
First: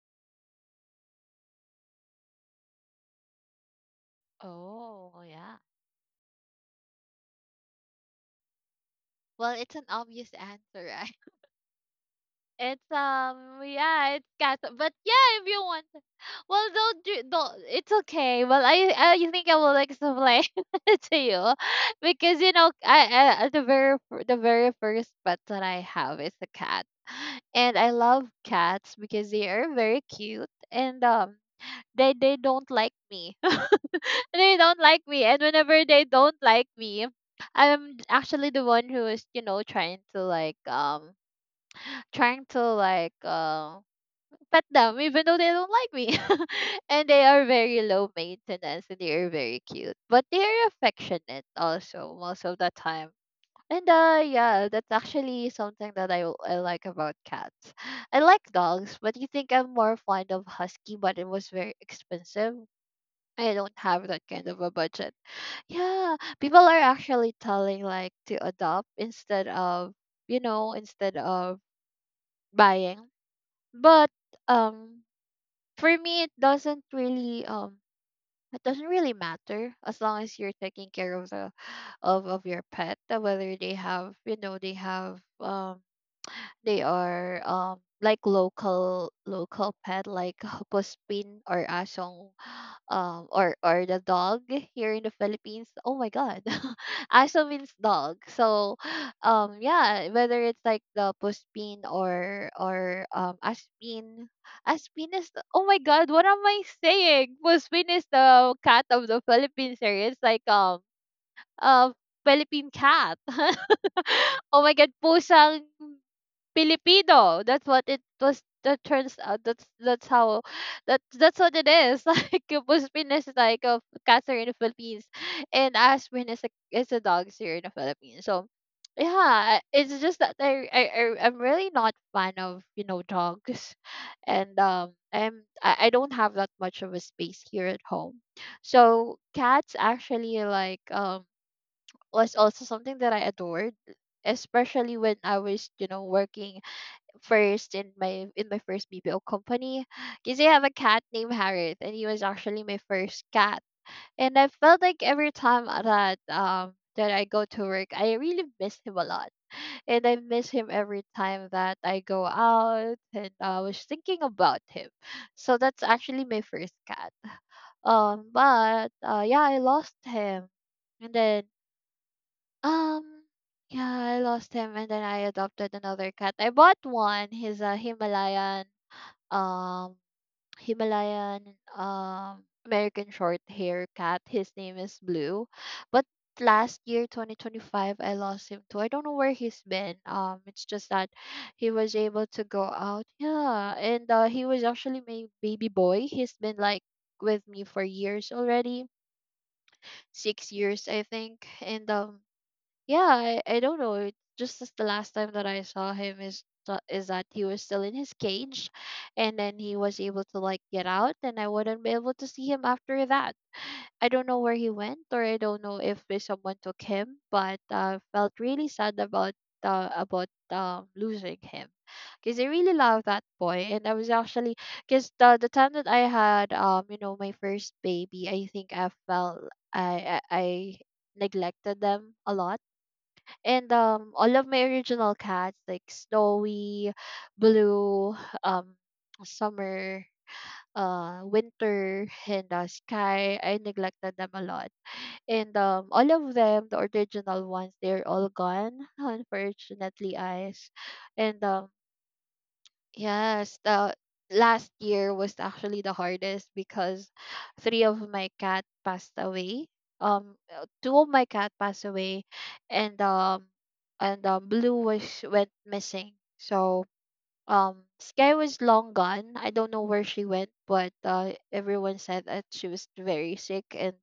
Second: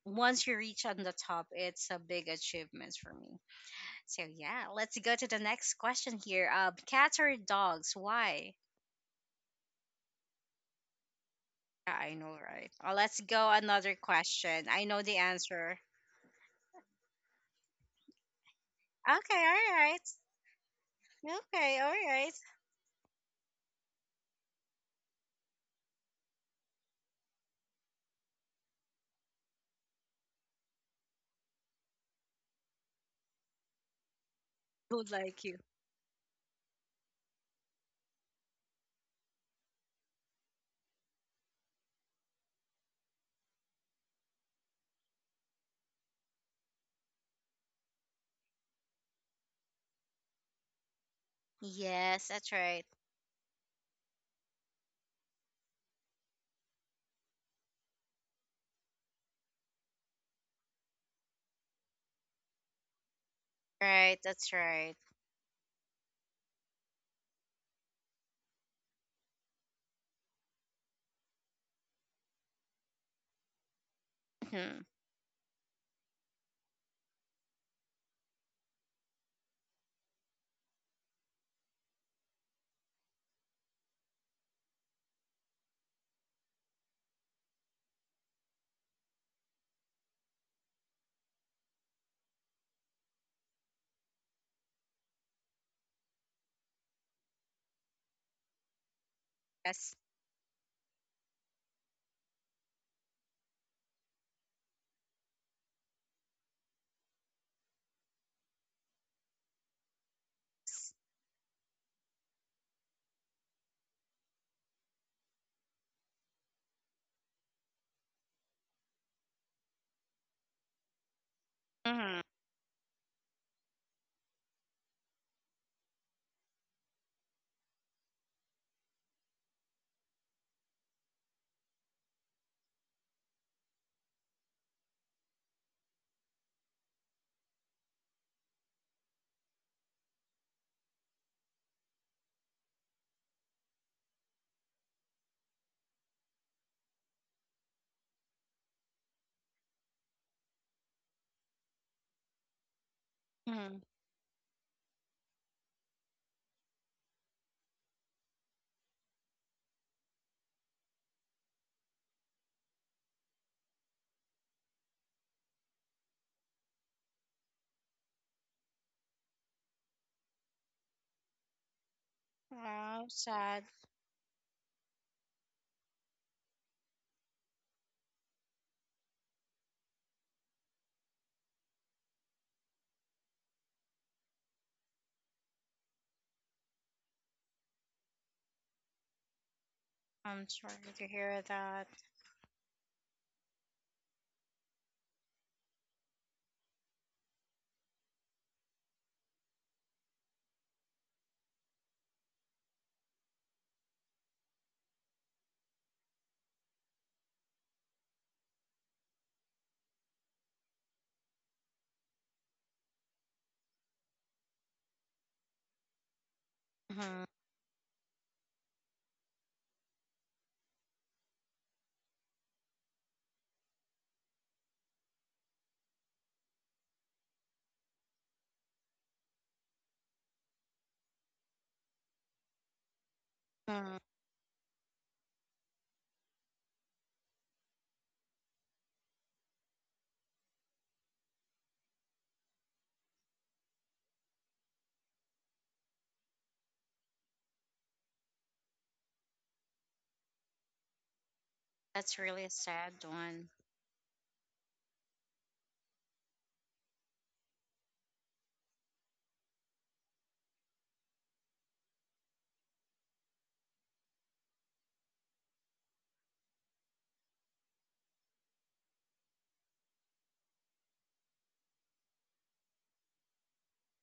[SPEAKER 1] once you reach on the top, it's a big achievement for me. So yeah, let's go
[SPEAKER 2] Oh,
[SPEAKER 1] to the
[SPEAKER 2] yeah.
[SPEAKER 1] next question here. Cats or dogs? Why?
[SPEAKER 2] Well, it's an obvious answer. <laughs>
[SPEAKER 1] Yeah, I know, right?
[SPEAKER 2] It's,
[SPEAKER 1] Let's go another
[SPEAKER 2] yeah, it's cat.
[SPEAKER 1] question. I
[SPEAKER 2] But
[SPEAKER 1] know the
[SPEAKER 2] yeah, if you
[SPEAKER 1] answer.
[SPEAKER 2] want, well, don't do don't. It's okay. Well, I
[SPEAKER 1] Okay,
[SPEAKER 2] think I
[SPEAKER 1] all
[SPEAKER 2] will
[SPEAKER 1] right.
[SPEAKER 2] explain <laughs> to you.
[SPEAKER 1] Okay, all right.
[SPEAKER 2] Because, I the very first pet that I have is a cat, and I love cats because they are very cute. And, they don't like me. <laughs> They don't like
[SPEAKER 1] Good
[SPEAKER 2] me, and
[SPEAKER 1] like you.
[SPEAKER 2] whenever they don't like me, I'm actually the one who is trying to like trying to like um pet them even though they don't like me. <laughs> And they are very low maintenance and they are very cute, but they are affectionate also
[SPEAKER 1] Yes,
[SPEAKER 2] most
[SPEAKER 1] that's
[SPEAKER 2] of the
[SPEAKER 1] right.
[SPEAKER 2] time. And yeah, that's actually something that I like about cats. I like dogs, but you think I'm more fond of husky, but it was very expensive. I don't have
[SPEAKER 1] Right,
[SPEAKER 2] that kind
[SPEAKER 1] that's
[SPEAKER 2] of a
[SPEAKER 1] right.
[SPEAKER 2] budget. Yeah, people are actually telling like to adopt instead of, instead of buying. But
[SPEAKER 1] Mhm.
[SPEAKER 2] um for me, it doesn't really matter as long as you're taking care of the <sighs> of your pet, whether they have they have they are like local pet like <laughs> Puspin or Asong or the dog here in the Philippines. Oh my god. <laughs> Asong means dog. So <sighs>
[SPEAKER 1] Yes.
[SPEAKER 2] yeah, whether it's like the Puspin or Aspin. Aspin is the- oh my god, what am I saying? Puspin is the cat of the Philippines here. It's like uh Philippine cat. <laughs> Oh my god, pusang Filipino. That's what it was. That turns out. That's how. That's what it is. <laughs>
[SPEAKER 1] Mm-hmm.
[SPEAKER 2] Like Puspin is like a cancer in the Philippines, and Aspin is a dog here in the Philippines. So yeah, it's just that I'm really not fan of dogs, and I don't have that much of a space here at home. So cats actually like was also something that I adored, especially when I was, you know, working first in my first BPO company. <gasps> Because I have a cat named Harriet and he was actually my first cat.
[SPEAKER 1] Mm-hmm.
[SPEAKER 2] And I felt like every time that that I go to work, I really miss him a lot. And I miss him every time that I go out and I was thinking about him. <gasps> So that's actually my first cat. But yeah, I lost him. And then
[SPEAKER 1] Wow,
[SPEAKER 2] um
[SPEAKER 1] sad.
[SPEAKER 2] yeah, I lost him and then I adopted another cat. I bought one. He's a Himalayan um American short hair cat. His name is Blue. But last year 2025 I lost him too. I don't know where he's been.
[SPEAKER 1] I'm
[SPEAKER 2] It's just
[SPEAKER 1] sorry to
[SPEAKER 2] that
[SPEAKER 1] hear
[SPEAKER 2] he
[SPEAKER 1] that.
[SPEAKER 2] was able to go out. Yeah. And he was actually my baby boy. He's been like with me for years already. 6 years I think. And yeah, I don't know. Just as the last time that I saw him is that he was still in his cage, and then he was able to like get out, and I wouldn't be able to see him after that. I don't know where he went, or I don't know if there's someone took him,
[SPEAKER 1] Mm-hmm.
[SPEAKER 2] but felt really sad about losing him, because I really love that boy, and I was actually because the time that I had my first baby, I think I felt I neglected them a lot and
[SPEAKER 1] Mm-hmm.
[SPEAKER 2] all of my original cats like Snowy, Blue, um Summer, Winter and Sky, I neglected them a lot and all of them, the original ones, they're all gone, unfortunately eyes. And
[SPEAKER 1] That's really a sad one.
[SPEAKER 2] Yes, the last year was actually the hardest because three of my cat passed away. Two of my cat passed away, and um, and Blue was went missing. So Sky was long gone. I don't know where she went, but everyone said that she was very sick, and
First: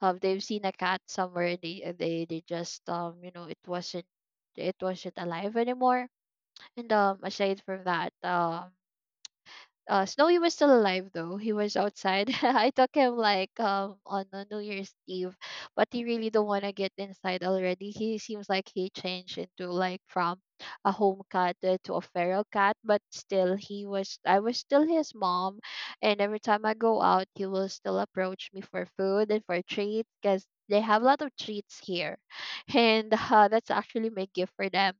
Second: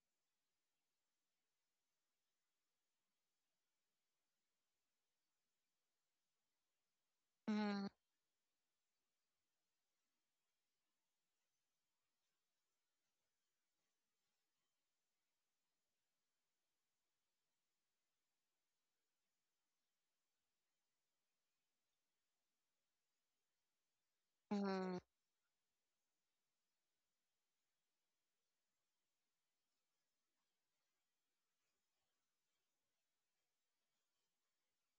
[SPEAKER 2] they've seen a cat somewhere. They just you know, it wasn't alive anymore. And aside from
[SPEAKER 1] Mm-hmm.
[SPEAKER 2] that, Snowy was still alive though. He was outside. <laughs> I took him like on a New Year's Eve, but he really don't want to get inside already. He seems like he changed into like from a home cat to a feral cat, but still he was I was still
[SPEAKER 1] Mm-hmm.
[SPEAKER 2] his mom, and every time I go out, he will still approach me for food and for treats because they have a lot of treats here, <laughs> and that's actually my gift for them.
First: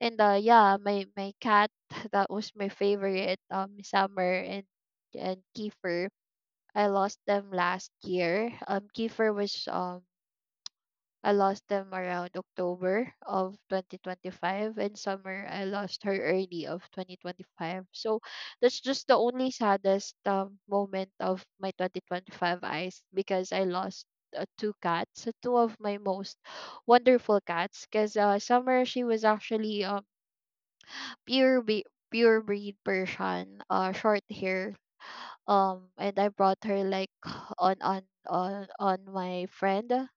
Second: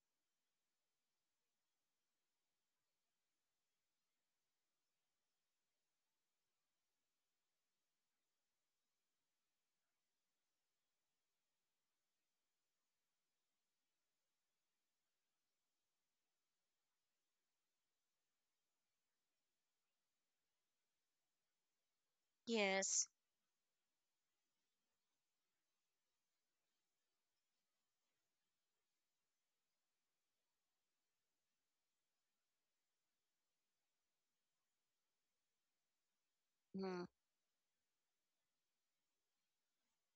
[SPEAKER 2] Yeah, my cat <laughs> that was my favorite, Summer and Kiefer. I lost them last year. Kiefer was I lost them around October of 2025, and Summer I lost her early of 2025. So that's just the only saddest moment of my 2025 eyes
[SPEAKER 1] Yes.
[SPEAKER 2] because I lost two cats, two of my most wonderful cats. Because Summer she was actually pure be- pure breed Persian, short hair. And I brought her
[SPEAKER 1] Mm-hmm.
[SPEAKER 2] like on on on my friend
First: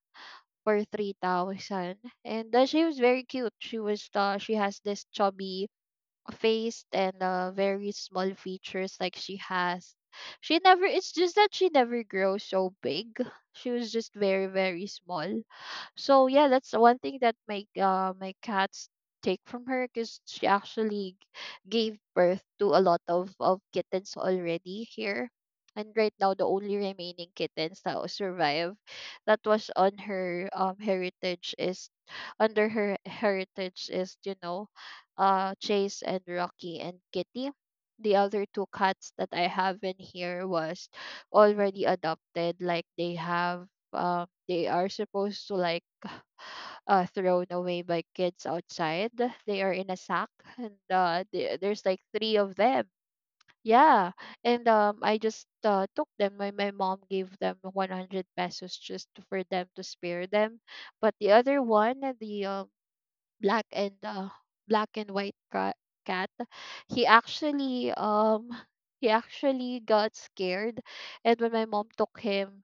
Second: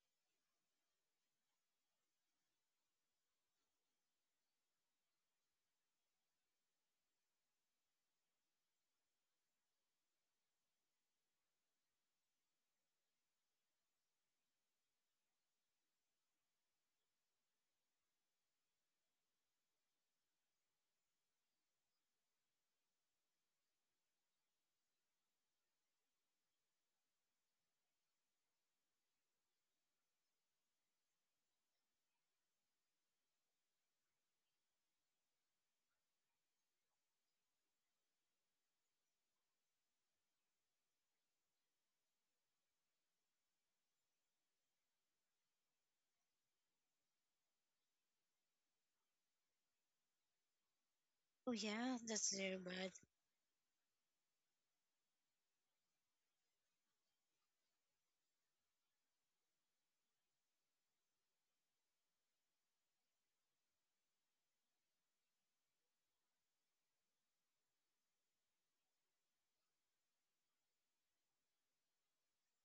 [SPEAKER 2] for 3,000, and she was very cute. She has this chubby face and very small features like she has. She never. It's just that she never grows so big. She was just very small. So yeah, that's one thing that my cats take from her because she actually gave birth to a lot of kittens already here. And right now, the only remaining kittens that will survive, that was on her heritage is, under her heritage is, Chase and Rocky and Kitty. The other two cats that I have in here was already adopted. Like they have they are supposed to like thrown away by kids outside. They are in a sack, and
[SPEAKER 1] Oh
[SPEAKER 2] there's
[SPEAKER 1] yeah,
[SPEAKER 2] like
[SPEAKER 1] that's
[SPEAKER 2] three of
[SPEAKER 1] really
[SPEAKER 2] them.
[SPEAKER 1] bad.
[SPEAKER 2] Yeah, and I just took them. My mom gave them 100 pesos just for them to spare them, but the other one, the black and black and white ca- cat, he actually um he actually got scared, and when my mom took him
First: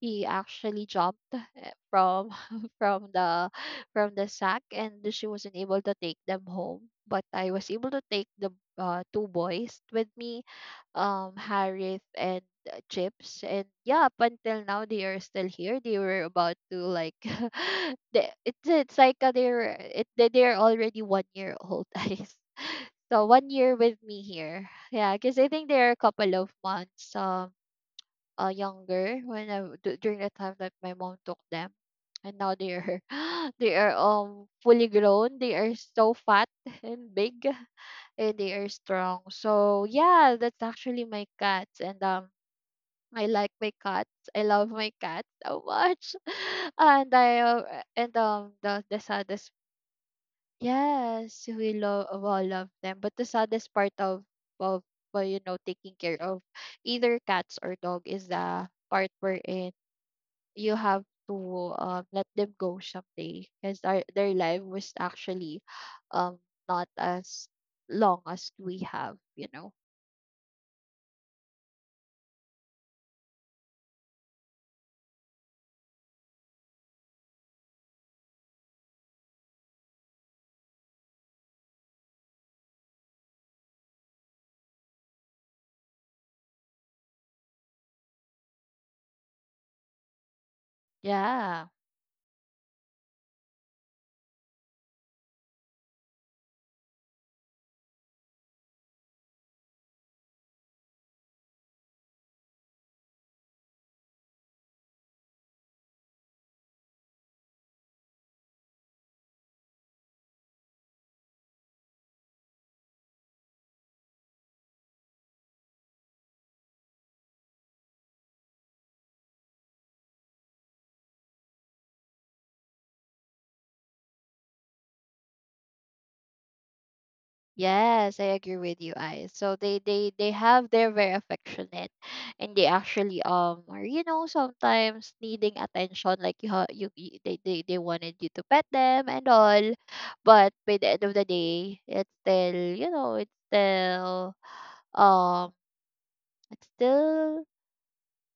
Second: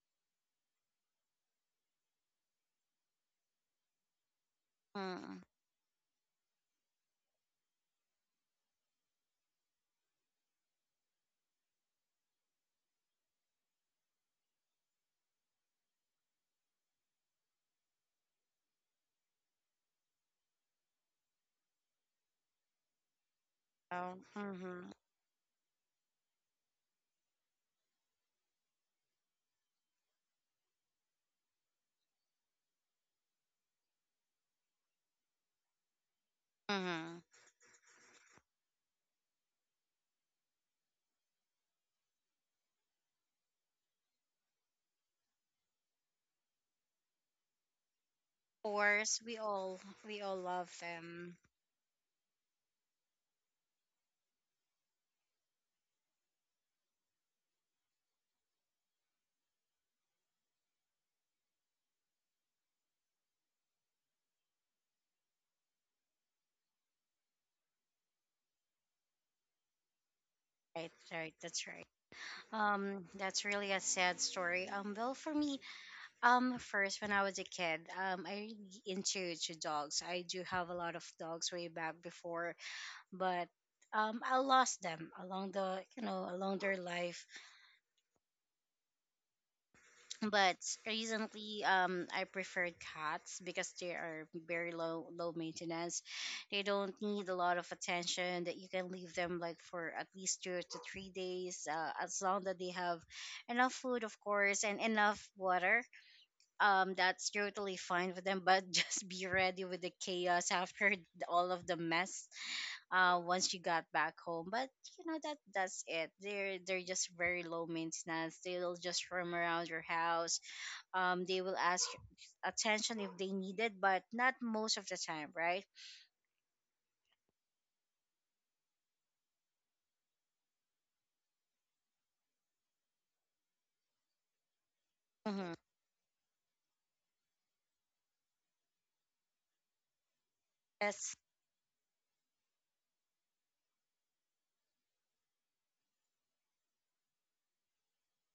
[SPEAKER 2] he actually jumped from <laughs> from the from the sack and she
[SPEAKER 1] Mm-hmm.
[SPEAKER 2] wasn't able to take them home, but I was able to take the two boys with me, Harith and Chips. And yeah, up until now they are still here. They were about to like <laughs> they, it's like they're it, they- they're already 1 year old, <laughs> guys. So 1 year with me here,
[SPEAKER 1] Mm-hmm.
[SPEAKER 2] yeah, because I think they're a couple of months younger when during the time that my mom took them, and now they are <gasps> they are fully grown. They are so fat <laughs> and
[SPEAKER 1] Mm-hmm. Of
[SPEAKER 2] big, and they are strong. So yeah, that's actually my cats. And I like my cats. I love my cat so much. <laughs> And I uh, and the
[SPEAKER 1] course,
[SPEAKER 2] saddest,
[SPEAKER 1] we all love them.
[SPEAKER 2] yes, we love all of them. But the saddest part of of well, you know, taking care of either cats or dog is the part wherein you have to let them go someday because their life was actually um not as long as we have, you know.
[SPEAKER 1] Right, right. That's really a sad story. Well, for me, first when I was a kid, I really into to dogs. I do have a lot of dogs way back before, but I lost them along the along their life. But recently,
[SPEAKER 2] Yeah.
[SPEAKER 1] I prefer cats because they are very low maintenance. They don't need a lot of attention, that you can leave them like for at least 2 to 3 days, as long that they have enough food, of course, and enough water. That's totally fine with them, but <laughs> just be ready with the chaos after <laughs> all of the mess, once you got back home. But you know, that that's it. They're just very low maintenance. They'll just roam around your house. They will ask attention if they need it, but not most of the time, right?
[SPEAKER 2] Yes, I agree with you, I. So they're very affectionate, and they actually are, you know, sometimes
[SPEAKER 1] Mm-hmm.
[SPEAKER 2] needing attention like you ha- you they wanted you to pet them and all, but by the end of
[SPEAKER 1] Yes.
[SPEAKER 2] the day it's still it's still um it's still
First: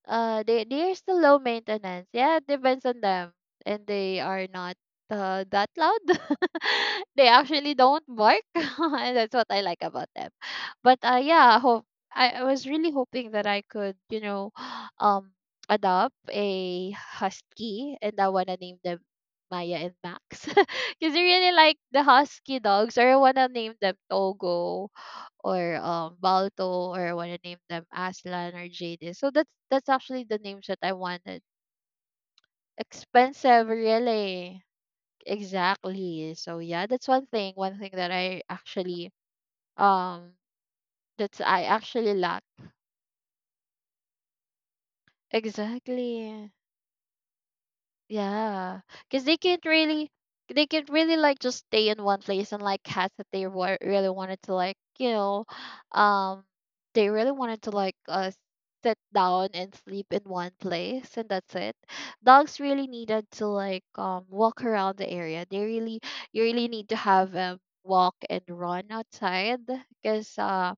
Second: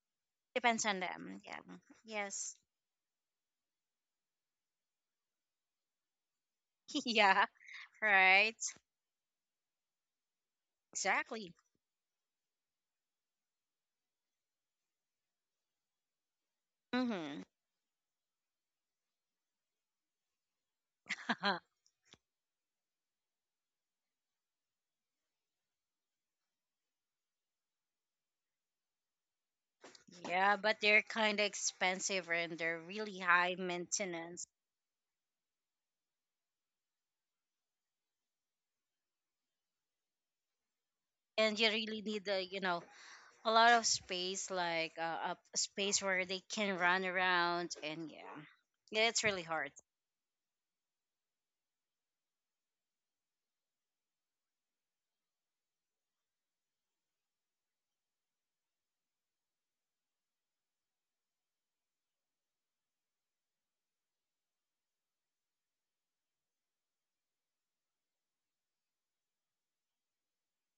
[SPEAKER 2] they
[SPEAKER 1] Depends
[SPEAKER 2] they're
[SPEAKER 1] on
[SPEAKER 2] still low
[SPEAKER 1] them. Yeah.
[SPEAKER 2] maintenance. Yeah, it
[SPEAKER 1] Yes.
[SPEAKER 2] depends on them, and they are not that loud. <laughs>
[SPEAKER 1] <laughs>
[SPEAKER 2] They
[SPEAKER 1] Yeah.
[SPEAKER 2] actually don't bark, <laughs>
[SPEAKER 1] Right.
[SPEAKER 2] and that's what I like about them. But
[SPEAKER 1] Exactly.
[SPEAKER 2] yeah, I hope I was really hoping that I could, you know, <gasps> um, adopt a
[SPEAKER 1] Mm-hmm.
[SPEAKER 2] husky, and I wanna name them Maya and Max, <laughs> because I really
[SPEAKER 1] <laughs>
[SPEAKER 2] like the husky dogs, or I wanna name them Togo or Balto, or I want to name them Aslan or Jadis. So that's actually the
[SPEAKER 1] Yeah,
[SPEAKER 2] names
[SPEAKER 1] but
[SPEAKER 2] that I
[SPEAKER 1] they're kind
[SPEAKER 2] wanted.
[SPEAKER 1] of expensive and they're really high
[SPEAKER 2] Expensive,
[SPEAKER 1] maintenance.
[SPEAKER 2] really. Exactly. So yeah, that's one thing. One thing that I actually um that's
[SPEAKER 1] And
[SPEAKER 2] I
[SPEAKER 1] you really
[SPEAKER 2] actually
[SPEAKER 1] need a
[SPEAKER 2] lack.
[SPEAKER 1] a lot of space, like a space where they
[SPEAKER 2] Exactly.
[SPEAKER 1] can run around, and yeah.
[SPEAKER 2] Yeah,
[SPEAKER 1] Yeah, it's
[SPEAKER 2] because
[SPEAKER 1] really hard.
[SPEAKER 2] they can't really like just stay in one place, and like cats that really wanted to like, you know, um, they really wanted to like sit down and sleep in one place and that's it. Dogs really needed to like walk around the area. They really, you really need to have them walk and run outside because uh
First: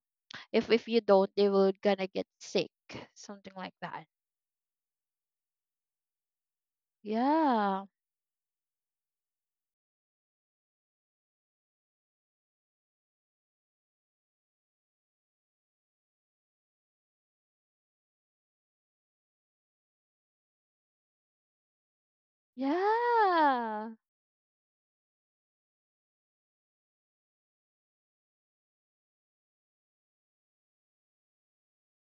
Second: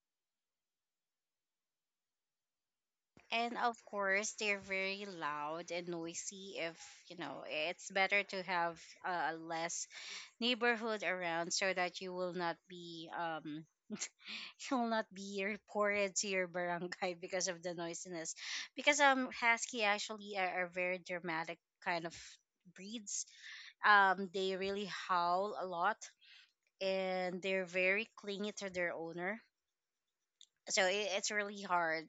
[SPEAKER 2] if if you don't, they will gonna get sick, something
[SPEAKER 1] And
[SPEAKER 2] like
[SPEAKER 1] of
[SPEAKER 2] that.
[SPEAKER 1] course they're very loud and noisy if, you know,
[SPEAKER 2] Yeah,
[SPEAKER 1] it's better to have a less neighborhood around so that you will not be <laughs> you will not be reported to your barangay <laughs> because of the noisiness, because husky actually are, very dramatic kind of breeds.
[SPEAKER 2] yeah.
[SPEAKER 1] They really howl a lot, and they're very clingy to their owner, so it's really hard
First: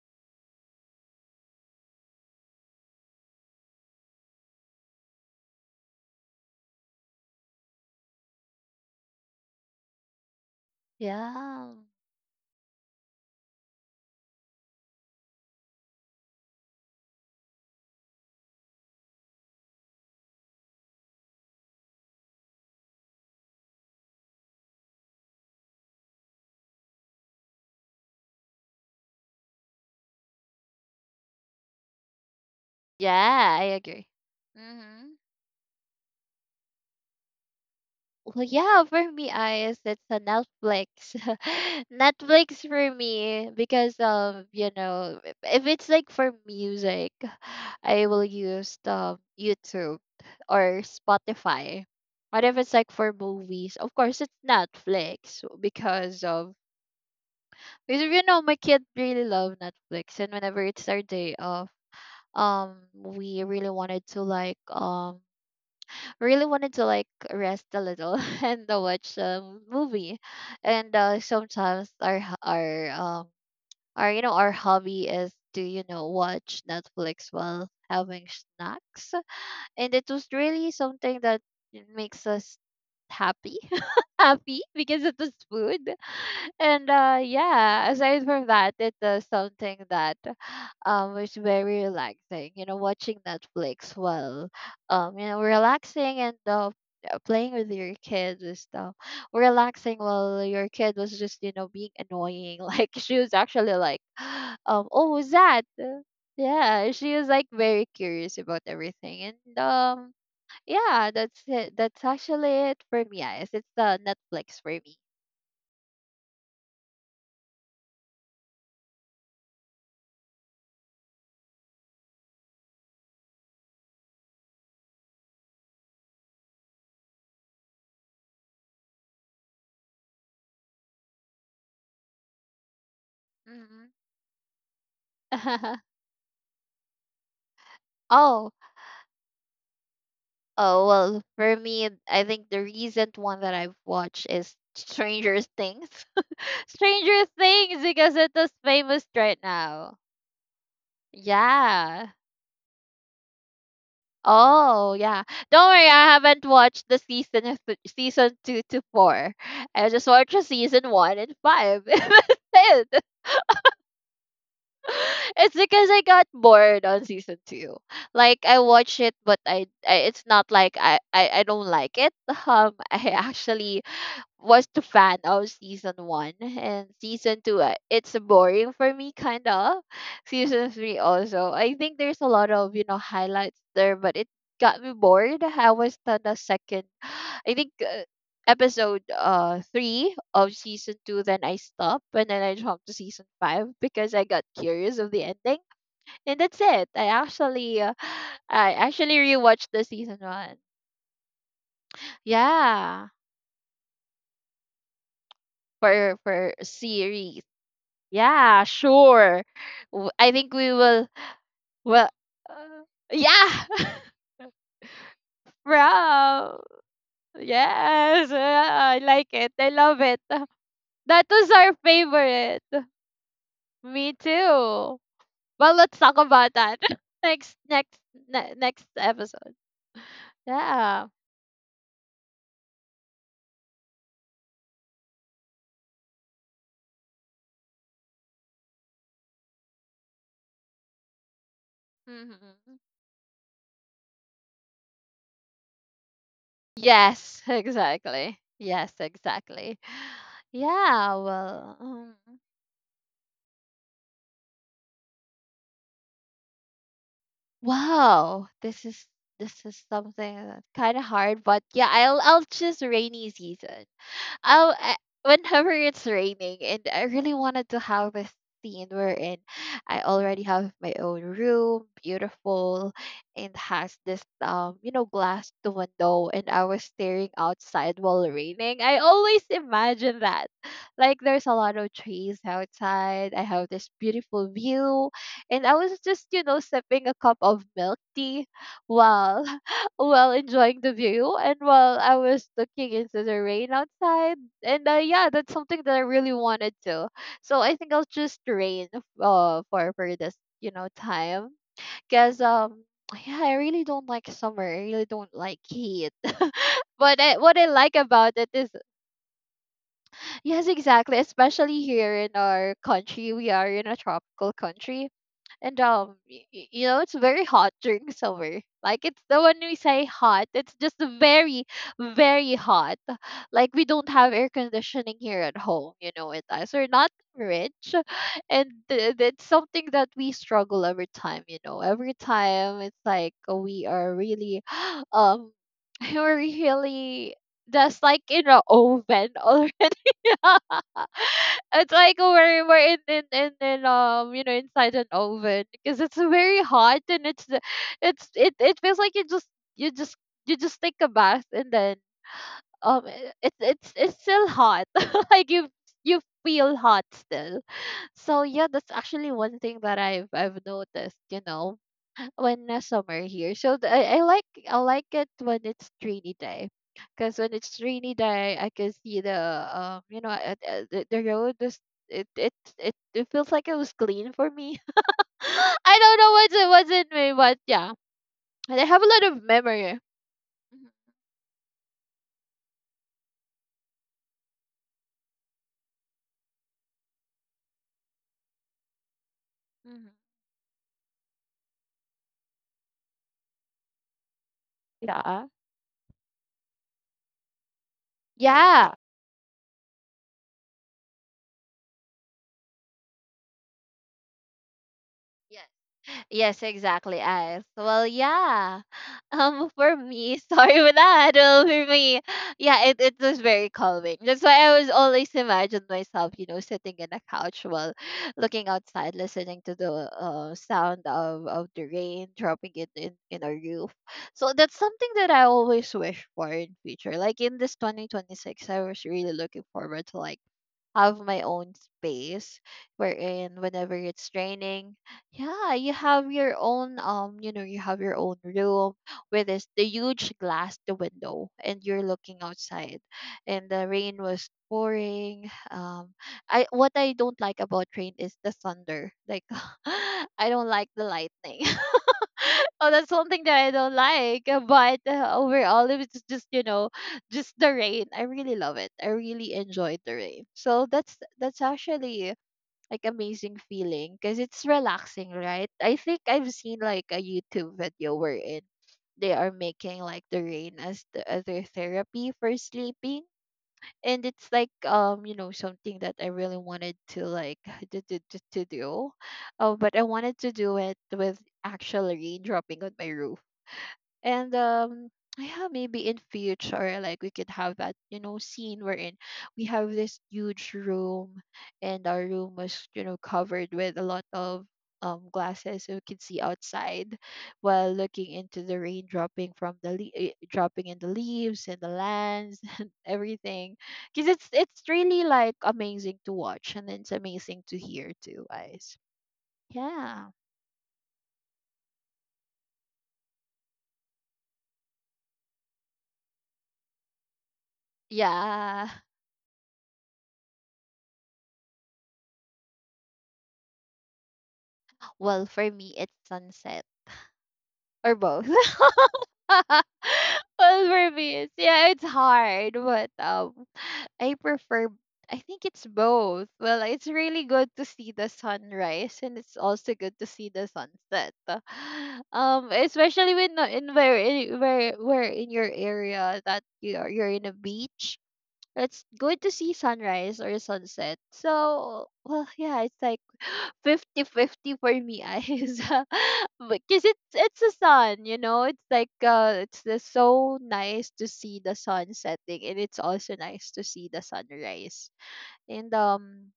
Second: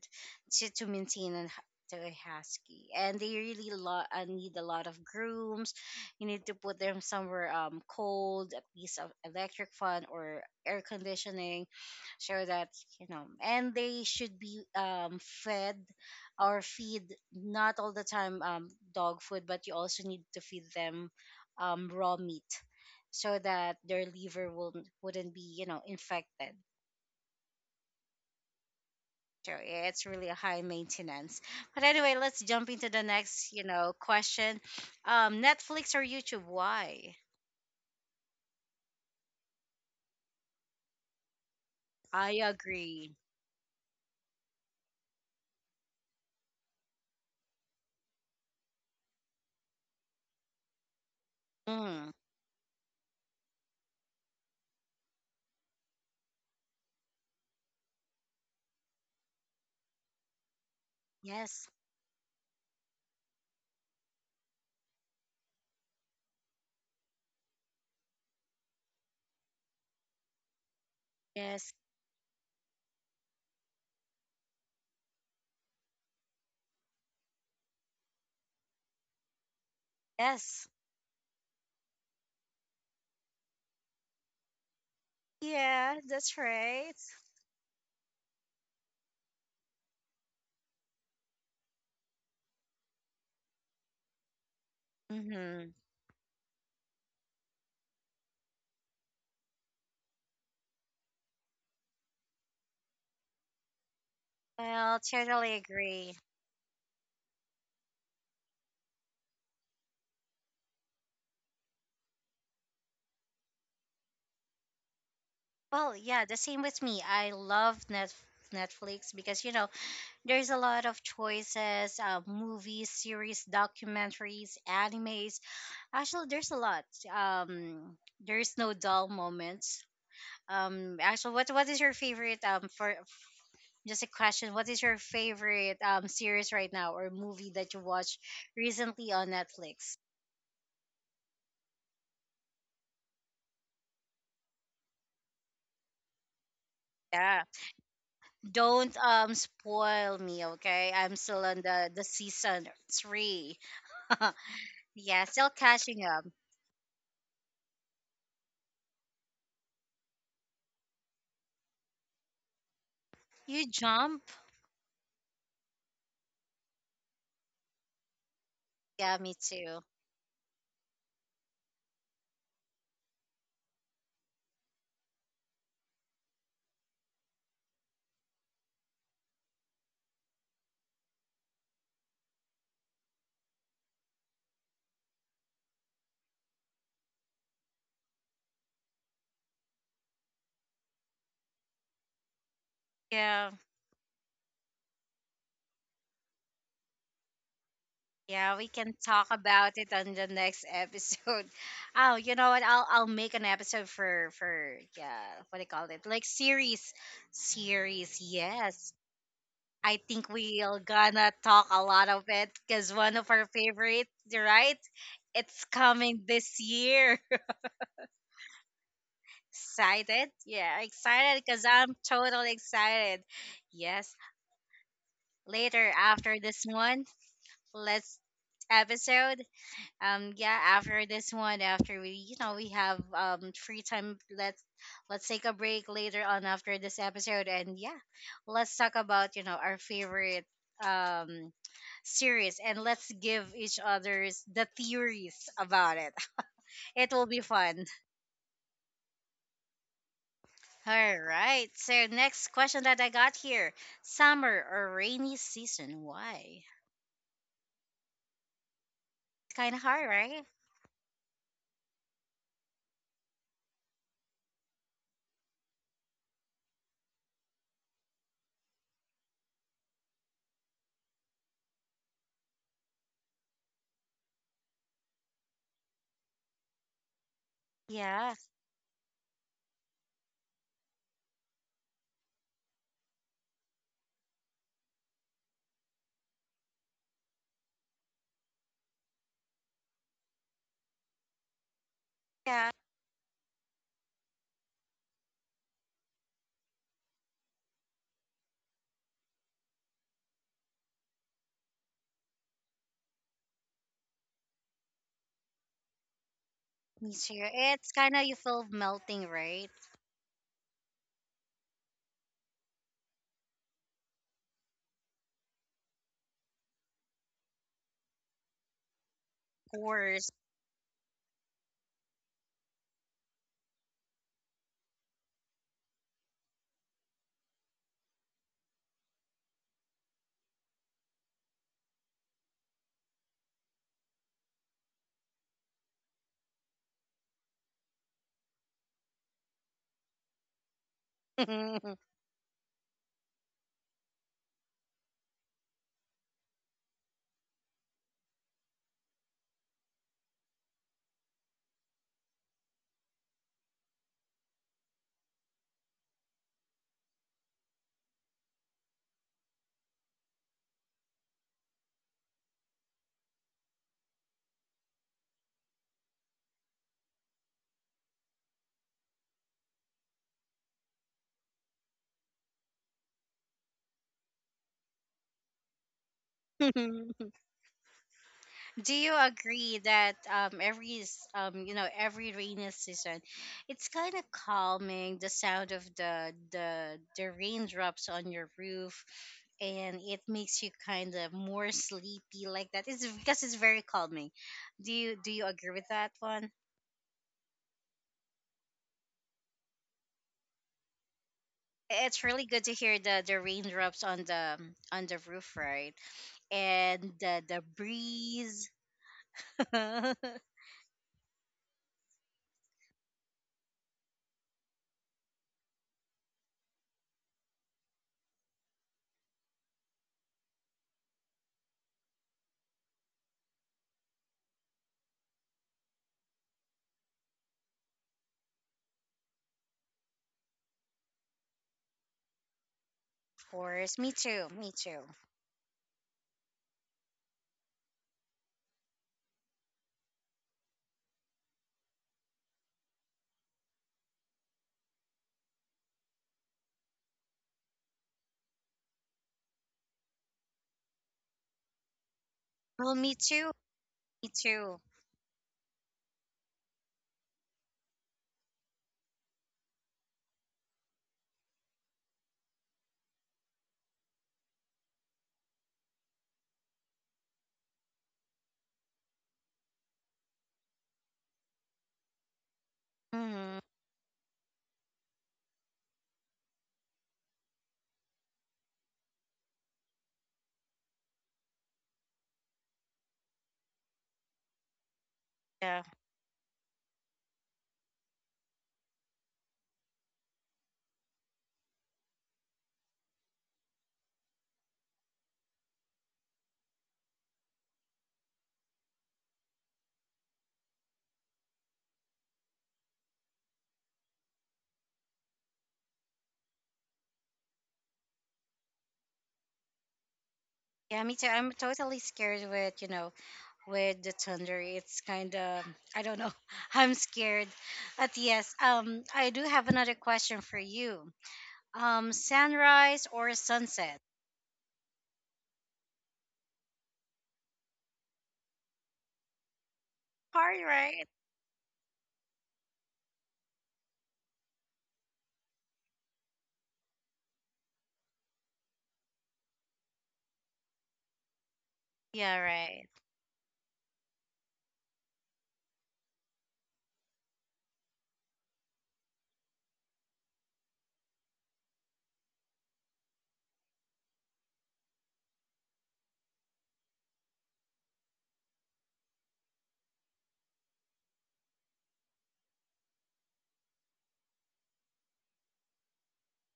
[SPEAKER 1] to, maintain and to a husky. And they really need a lot of grooms. You need to put them somewhere cold, a piece of electric fan or air conditioning,
[SPEAKER 2] Yeah.
[SPEAKER 1] so that, you know, and they should be fed or feed not all the time dog food, but you also need to feed them raw meat so that their liver will wouldn't be, you know, infected. So yeah, it's really a high maintenance. But anyway, let's jump into the next,
[SPEAKER 2] Yeah, I agree.
[SPEAKER 1] question.
[SPEAKER 2] Mm-hmm.
[SPEAKER 1] Netflix or YouTube? Why?
[SPEAKER 2] Well, yeah, for me, eyes, it's a Netflix. <laughs>
[SPEAKER 1] I
[SPEAKER 2] Netflix for
[SPEAKER 1] agree.
[SPEAKER 2] me because you know, if it's like for music, I will use YouTube or Spotify.
[SPEAKER 1] Mm.
[SPEAKER 2] But if it's like for movies, of course it's Netflix because you know my kid really love Netflix, and whenever it's our day
[SPEAKER 1] Yes,
[SPEAKER 2] off, we really wanted to like really wanted to like rest a little <laughs> and watch a movie. And
[SPEAKER 1] yes,
[SPEAKER 2] sometimes our you know our hobby is to you know watch Netflix while having snacks, and it was
[SPEAKER 1] yes.
[SPEAKER 2] really something that makes us happy <laughs> happy because it was food.
[SPEAKER 1] Yeah, that's
[SPEAKER 2] And
[SPEAKER 1] right.
[SPEAKER 2] yeah, aside from that, it was something that was very relaxing, you know, watching Netflix while you know
[SPEAKER 1] Mm-hmm.
[SPEAKER 2] relaxing, and playing with your kids and stuff, relaxing while your kid was just you know being annoying <laughs> like she was actually like <gasps>
[SPEAKER 1] Well,
[SPEAKER 2] oh, who's
[SPEAKER 1] totally
[SPEAKER 2] that.
[SPEAKER 1] agree.
[SPEAKER 2] Yeah, she is like very curious about everything. And yeah, that's it. That's actually it for me, guys. It's the Netflix for me.
[SPEAKER 1] Well, yeah, the same with me. I love Net Netflix because, you know, there's a lot of choices, movies, series, documentaries, animes. Actually, there's a lot. Um, there's no dull moments. Actually, what is your favorite? For
[SPEAKER 2] Hmm.
[SPEAKER 1] just a question, what is your favorite
[SPEAKER 2] <laughs>
[SPEAKER 1] series right now or movie that you watched
[SPEAKER 2] Oh.
[SPEAKER 1] recently on Netflix?
[SPEAKER 2] Oh well, for me, I think the recent one that I've watched is Stranger Things. <laughs> Stranger
[SPEAKER 1] Yeah,
[SPEAKER 2] Things because it is
[SPEAKER 1] don't
[SPEAKER 2] famous right now.
[SPEAKER 1] spoil me, okay? I'm still on the
[SPEAKER 2] Yeah.
[SPEAKER 1] season three. <laughs>
[SPEAKER 2] Oh yeah,
[SPEAKER 1] Yeah, still
[SPEAKER 2] don't worry.
[SPEAKER 1] catching
[SPEAKER 2] I
[SPEAKER 1] up.
[SPEAKER 2] haven't watched the season of th- season two to four. I just watched the season one and five. <laughs> That's it. <laughs>
[SPEAKER 1] You jump?
[SPEAKER 2] It's because I got bored on season two. Like I watch it,
[SPEAKER 1] Yeah, me
[SPEAKER 2] but I,
[SPEAKER 1] too.
[SPEAKER 2] I it's not like I don't like it. <laughs> I actually was the fan of season one and season two. It's boring for me kind of. Season three also, I think there's a lot of you know highlights there, but it got me bored. I was on the second <sighs> I think episode three of season two, then I stopped and then I jumped to season
[SPEAKER 1] Yeah.
[SPEAKER 2] five because I got curious of the ending. And that's it. I actually
[SPEAKER 1] Yeah, we
[SPEAKER 2] I
[SPEAKER 1] can
[SPEAKER 2] actually
[SPEAKER 1] talk
[SPEAKER 2] rewatched
[SPEAKER 1] about
[SPEAKER 2] the
[SPEAKER 1] it on
[SPEAKER 2] season
[SPEAKER 1] the
[SPEAKER 2] one.
[SPEAKER 1] next episode. <laughs> Oh, you know what? I'll
[SPEAKER 2] Yeah,
[SPEAKER 1] make an episode for yeah, what do you call it?
[SPEAKER 2] for
[SPEAKER 1] Like series,
[SPEAKER 2] series.
[SPEAKER 1] series.
[SPEAKER 2] Yeah,
[SPEAKER 1] Yes,
[SPEAKER 2] sure.
[SPEAKER 1] I think
[SPEAKER 2] I think we
[SPEAKER 1] we'll
[SPEAKER 2] will.
[SPEAKER 1] gonna talk a
[SPEAKER 2] Well,
[SPEAKER 1] lot of it
[SPEAKER 2] uh,
[SPEAKER 1] because one of
[SPEAKER 2] yeah,
[SPEAKER 1] our favorites,
[SPEAKER 2] <laughs>
[SPEAKER 1] right? It's coming this
[SPEAKER 2] Wow.
[SPEAKER 1] year. <laughs>
[SPEAKER 2] Yes, yeah, I like it. I love it.
[SPEAKER 1] Excited?
[SPEAKER 2] <laughs>
[SPEAKER 1] Yeah,
[SPEAKER 2] That
[SPEAKER 1] excited
[SPEAKER 2] was
[SPEAKER 1] because
[SPEAKER 2] our
[SPEAKER 1] I'm totally
[SPEAKER 2] favorite.
[SPEAKER 1] excited.
[SPEAKER 2] Me
[SPEAKER 1] Yes.
[SPEAKER 2] too. Well,
[SPEAKER 1] Later
[SPEAKER 2] let's talk
[SPEAKER 1] after
[SPEAKER 2] about
[SPEAKER 1] this
[SPEAKER 2] that
[SPEAKER 1] one,
[SPEAKER 2] <laughs> next next
[SPEAKER 1] let's
[SPEAKER 2] next
[SPEAKER 1] episode.
[SPEAKER 2] episode.
[SPEAKER 1] Yeah, after
[SPEAKER 2] Yeah.
[SPEAKER 1] this one, after we, you know, we have free time, let's take a break later on after this episode. And yeah, let's talk about, you know, our favorite um series,
[SPEAKER 2] Hmm.
[SPEAKER 1] and let's give each other's the theories about it. <laughs> It will be
[SPEAKER 2] Yes, <laughs>
[SPEAKER 1] fun.
[SPEAKER 2] exactly. Yes, exactly. <sighs> Yeah.
[SPEAKER 1] All right,
[SPEAKER 2] Well.
[SPEAKER 1] so next question that I got here, summer or rainy season? Why? It's
[SPEAKER 2] Wow, this is this
[SPEAKER 1] kind
[SPEAKER 2] is
[SPEAKER 1] of hard,
[SPEAKER 2] something
[SPEAKER 1] right?
[SPEAKER 2] that's kind of hard, but yeah, I'll choose rainy season. Oh, I, whenever it's raining, and I really wanted to have a scene wherein I already have my own room, beautiful, and has this you know, glass to window, and I was staring outside while
[SPEAKER 1] Yeah.
[SPEAKER 2] raining. I always imagine that. Like there's a lot of trees outside. I have this beautiful view, and I was just you know sipping a cup of milk tea while while enjoying the view, and while I was
[SPEAKER 1] Yeah,
[SPEAKER 2] looking into the rain outside. And yeah, that's something that I really wanted to. So I think I'll just rain for this you know time, because <sighs> <tsk> yeah, I really don't like summer. I really don't like heat. <laughs>
[SPEAKER 1] me
[SPEAKER 2] But I,
[SPEAKER 1] too.
[SPEAKER 2] what I
[SPEAKER 1] It's
[SPEAKER 2] like
[SPEAKER 1] kind of,
[SPEAKER 2] about
[SPEAKER 1] you
[SPEAKER 2] it
[SPEAKER 1] feel
[SPEAKER 2] is
[SPEAKER 1] melting, right?
[SPEAKER 2] yes, exactly, especially here in our country, we are in a tropical country. And you know, it's very hot during <laughs> summer. Like it's the when we
[SPEAKER 1] Of
[SPEAKER 2] say
[SPEAKER 1] course.
[SPEAKER 2] hot, it's just very, very hot. Like we don't have air conditioning here at home. You know it as we're not rich. <sighs> <laughs> And that's something that we struggle every time. You know, every time it's like we are really, <gasps> um, <laughs> we're really just like in a oven already. <laughs> It's
[SPEAKER 1] <laughs>
[SPEAKER 2] like we're in you know inside an oven because it's very hot. And it's the it feels like you just you just you just take a bath, and then it, it's still hot <laughs> like you feel hot still. So yeah, that's actually one thing that I've noticed. You know, when summer here. So the, I like it when it's rainy day, because when it's rainy day, I can see the you know the road is it it it feels like it was clean for me. <laughs> I don't know what's it was
[SPEAKER 1] Do
[SPEAKER 2] in me, but yeah, and I have a
[SPEAKER 1] you
[SPEAKER 2] lot of
[SPEAKER 1] agree
[SPEAKER 2] memory.
[SPEAKER 1] that
[SPEAKER 2] Mhm,
[SPEAKER 1] every you know, every rainy season, it's kind of calming, the sound of the raindrops on your roof, and
[SPEAKER 2] mhm.
[SPEAKER 1] it makes you kind of more sleepy like that. It's because it's very calming. Do you
[SPEAKER 2] Yeah,
[SPEAKER 1] agree with that one?
[SPEAKER 2] yeah.
[SPEAKER 1] It's really good to hear the raindrops on the roof,
[SPEAKER 2] Yes.
[SPEAKER 1] right?
[SPEAKER 2] Yes,
[SPEAKER 1] And
[SPEAKER 2] exactly,
[SPEAKER 1] the
[SPEAKER 2] Ice. Well,
[SPEAKER 1] breeze.
[SPEAKER 2] yeah.
[SPEAKER 1] <laughs>
[SPEAKER 2] For me, <laughs> sorry for that. Well, for me, yeah, it was very calming. That's why I was always imagine myself, you know, sitting in a couch while looking outside, listening to the sound of the rain dropping it in our roof. So that's something that I always wish for in future. Like in this 2026, I was really looking forward to like have my own space
[SPEAKER 1] Of
[SPEAKER 2] wherein whenever
[SPEAKER 1] course, me
[SPEAKER 2] it's
[SPEAKER 1] too, me
[SPEAKER 2] raining,
[SPEAKER 1] too.
[SPEAKER 2] yeah, you have your own you know, you have your own room with this the huge glass the window, and you're looking outside, and the rain was pouring. I, what I don't like about rain is the thunder. Like <laughs> I don't like the lightning. <laughs> Oh,
[SPEAKER 1] Well,
[SPEAKER 2] that's
[SPEAKER 1] me
[SPEAKER 2] one thing
[SPEAKER 1] too.
[SPEAKER 2] that I don't
[SPEAKER 1] Me
[SPEAKER 2] like.
[SPEAKER 1] too.
[SPEAKER 2] But overall, it was just you know, just the rain. I really love it. I really enjoyed the rain. So that's actually like amazing feeling because it's relaxing, right? I think I've seen like a YouTube video wherein they are making like the rain as the other therapy for sleeping.
[SPEAKER 1] Hmm.
[SPEAKER 2] And it's like you know something that I really wanted to like <laughs> to do, but I wanted to do it with actual rain dropping on my roof. And yeah,
[SPEAKER 1] Yeah.
[SPEAKER 2] maybe in future, like we could have that, you know, scene wherein we have this huge room, and our room was, you know, covered with a lot of glasses so we could see outside while looking into the rain dropping from the dropping in the leaves and the lands <laughs> and everything, because it's really like amazing to watch, and it's amazing to hear too, guys. Yeah.
[SPEAKER 1] Yeah, me too. I'm totally scared with, you know, with the thunder. It's kind of, I don't know. <laughs> I'm scared. But yes,
[SPEAKER 2] Yeah,
[SPEAKER 1] I do have another question for you. Sunrise or sunset?
[SPEAKER 2] well, for me, it's sunset. Or both. <laughs> Well,
[SPEAKER 1] Hard, right?
[SPEAKER 2] for me, it's, yeah, it's hard, but I prefer. I think it's both. Well, it's really good to see the sunrise, and it's also good to see the sunset. <sighs> <laughs>
[SPEAKER 1] Yeah, right.
[SPEAKER 2] Especially when no- in where in your area that you are, you're in a beach, it's good to see sunrise or sunset. So, well, yeah, it's like <gasps> fifty-fifty for me, eyes. <laughs> Because it's the sun, you know. It's like it's just so nice to see the sun setting, and it's also nice to see the sunrise. And um,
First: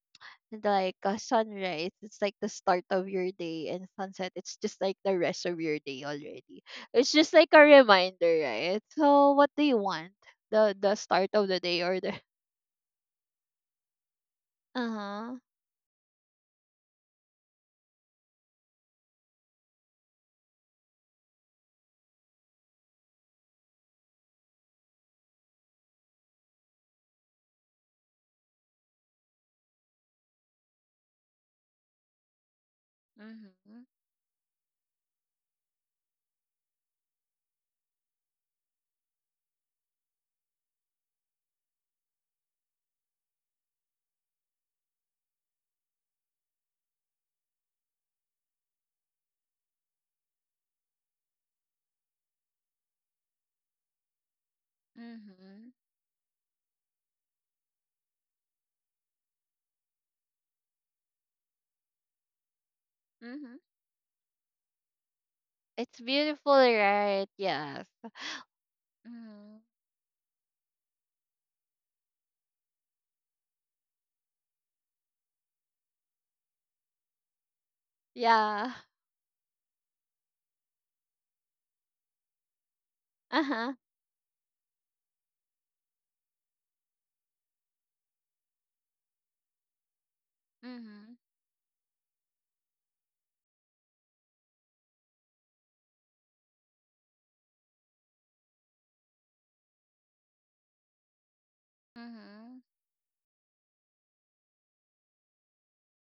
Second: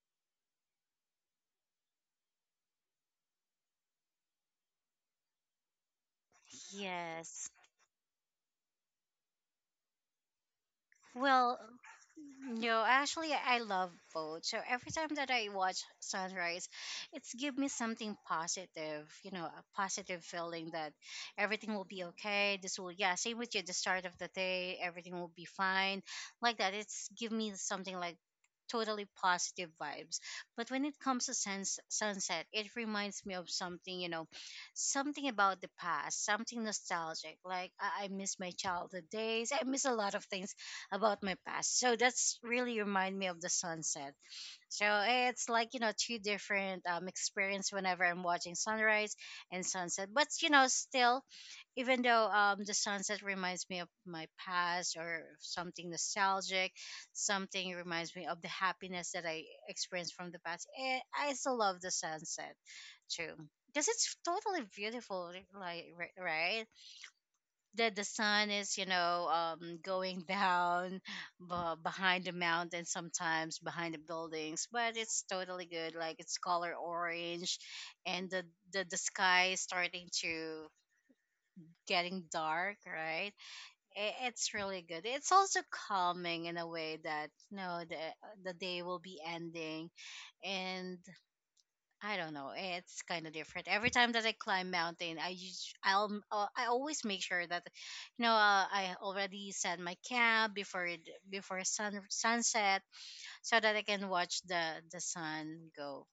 [SPEAKER 2] and like sunrise, it's like the start of your day, and sunset, it's just like the rest of your day already. It's just
[SPEAKER 1] Yes.
[SPEAKER 2] like a reminder, right? So, what do you want? The start of
[SPEAKER 1] Well,
[SPEAKER 2] the day or the
[SPEAKER 1] no, actually, I love both. So every time that
[SPEAKER 2] Uh-huh.
[SPEAKER 1] I watch sunrise, it's give me something positive, you know, a positive feeling that everything will be okay. This will, yeah, same with you. The start of the day, everything will be fine, like that. It's give me something like totally positive vibes. But when it comes to suns sunset, it reminds me of
[SPEAKER 2] Mm-hmm.
[SPEAKER 1] something, you know, something about the past, something nostalgic. Like I miss my childhood days. I miss a lot of things about my past. So that's really remind me of the sunset. So it's like, you know, two different experience whenever I'm watching sunrise and sunset. But you know, still, even though the sunset reminds me of my past or
[SPEAKER 2] Mm-hmm.
[SPEAKER 1] something nostalgic, something reminds me of the happiness that I experienced from the past. Eh, I still love the sunset too.
[SPEAKER 2] Mm-hmm.
[SPEAKER 1] Because it's totally beautiful, like
[SPEAKER 2] It's beautiful,
[SPEAKER 1] right?
[SPEAKER 2] right? Yes.
[SPEAKER 1] That the sun is, you know,
[SPEAKER 2] Mm-hmm.
[SPEAKER 1] going <laughs> down behind the mountain, sometimes behind the buildings, but it's totally good. Like it's color orange, and the
[SPEAKER 2] Yeah.
[SPEAKER 1] the,
[SPEAKER 2] <laughs>
[SPEAKER 1] the sky is starting to getting dark, right?
[SPEAKER 2] Uh-huh.
[SPEAKER 1] It's really good. It's also calming in a way that no, know the day will be ending. And
[SPEAKER 2] Mm-hmm.
[SPEAKER 1] I don't know. It's kind of different. Every time that I climb mountain, I'll I always make sure that, you know, I already set my camp before it, before sun
[SPEAKER 2] Mm-hmm.
[SPEAKER 1] sunset, so that I can watch the sun go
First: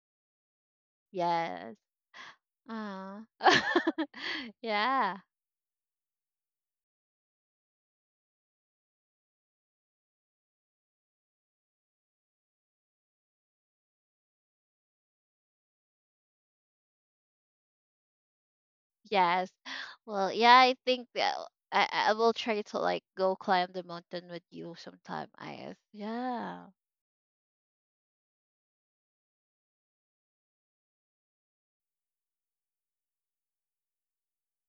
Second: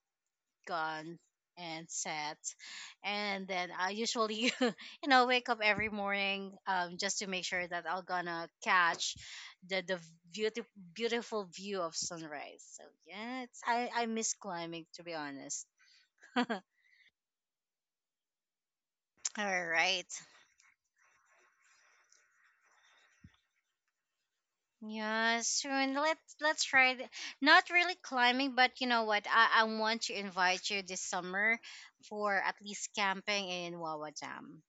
[SPEAKER 1] gone
[SPEAKER 2] Yes.
[SPEAKER 1] and set.
[SPEAKER 2] Uh.
[SPEAKER 1] And then I
[SPEAKER 2] <laughs>
[SPEAKER 1] usually, <laughs> you
[SPEAKER 2] Yeah.
[SPEAKER 1] know, wake up every morning just to make sure that I'm gonna catch the beautiful view of sunrise. So yeah, it's I miss climbing, to be honest. <laughs> All
[SPEAKER 2] Yes.
[SPEAKER 1] right.
[SPEAKER 2] Well, yeah, I think that I will try to like go climb the mountain with you sometime,
[SPEAKER 1] Yeah,
[SPEAKER 2] I guess.
[SPEAKER 1] soon let's
[SPEAKER 2] Yeah.
[SPEAKER 1] try not really climbing, but you know what? I want to invite you this summer for at least camping in Wawa Dam.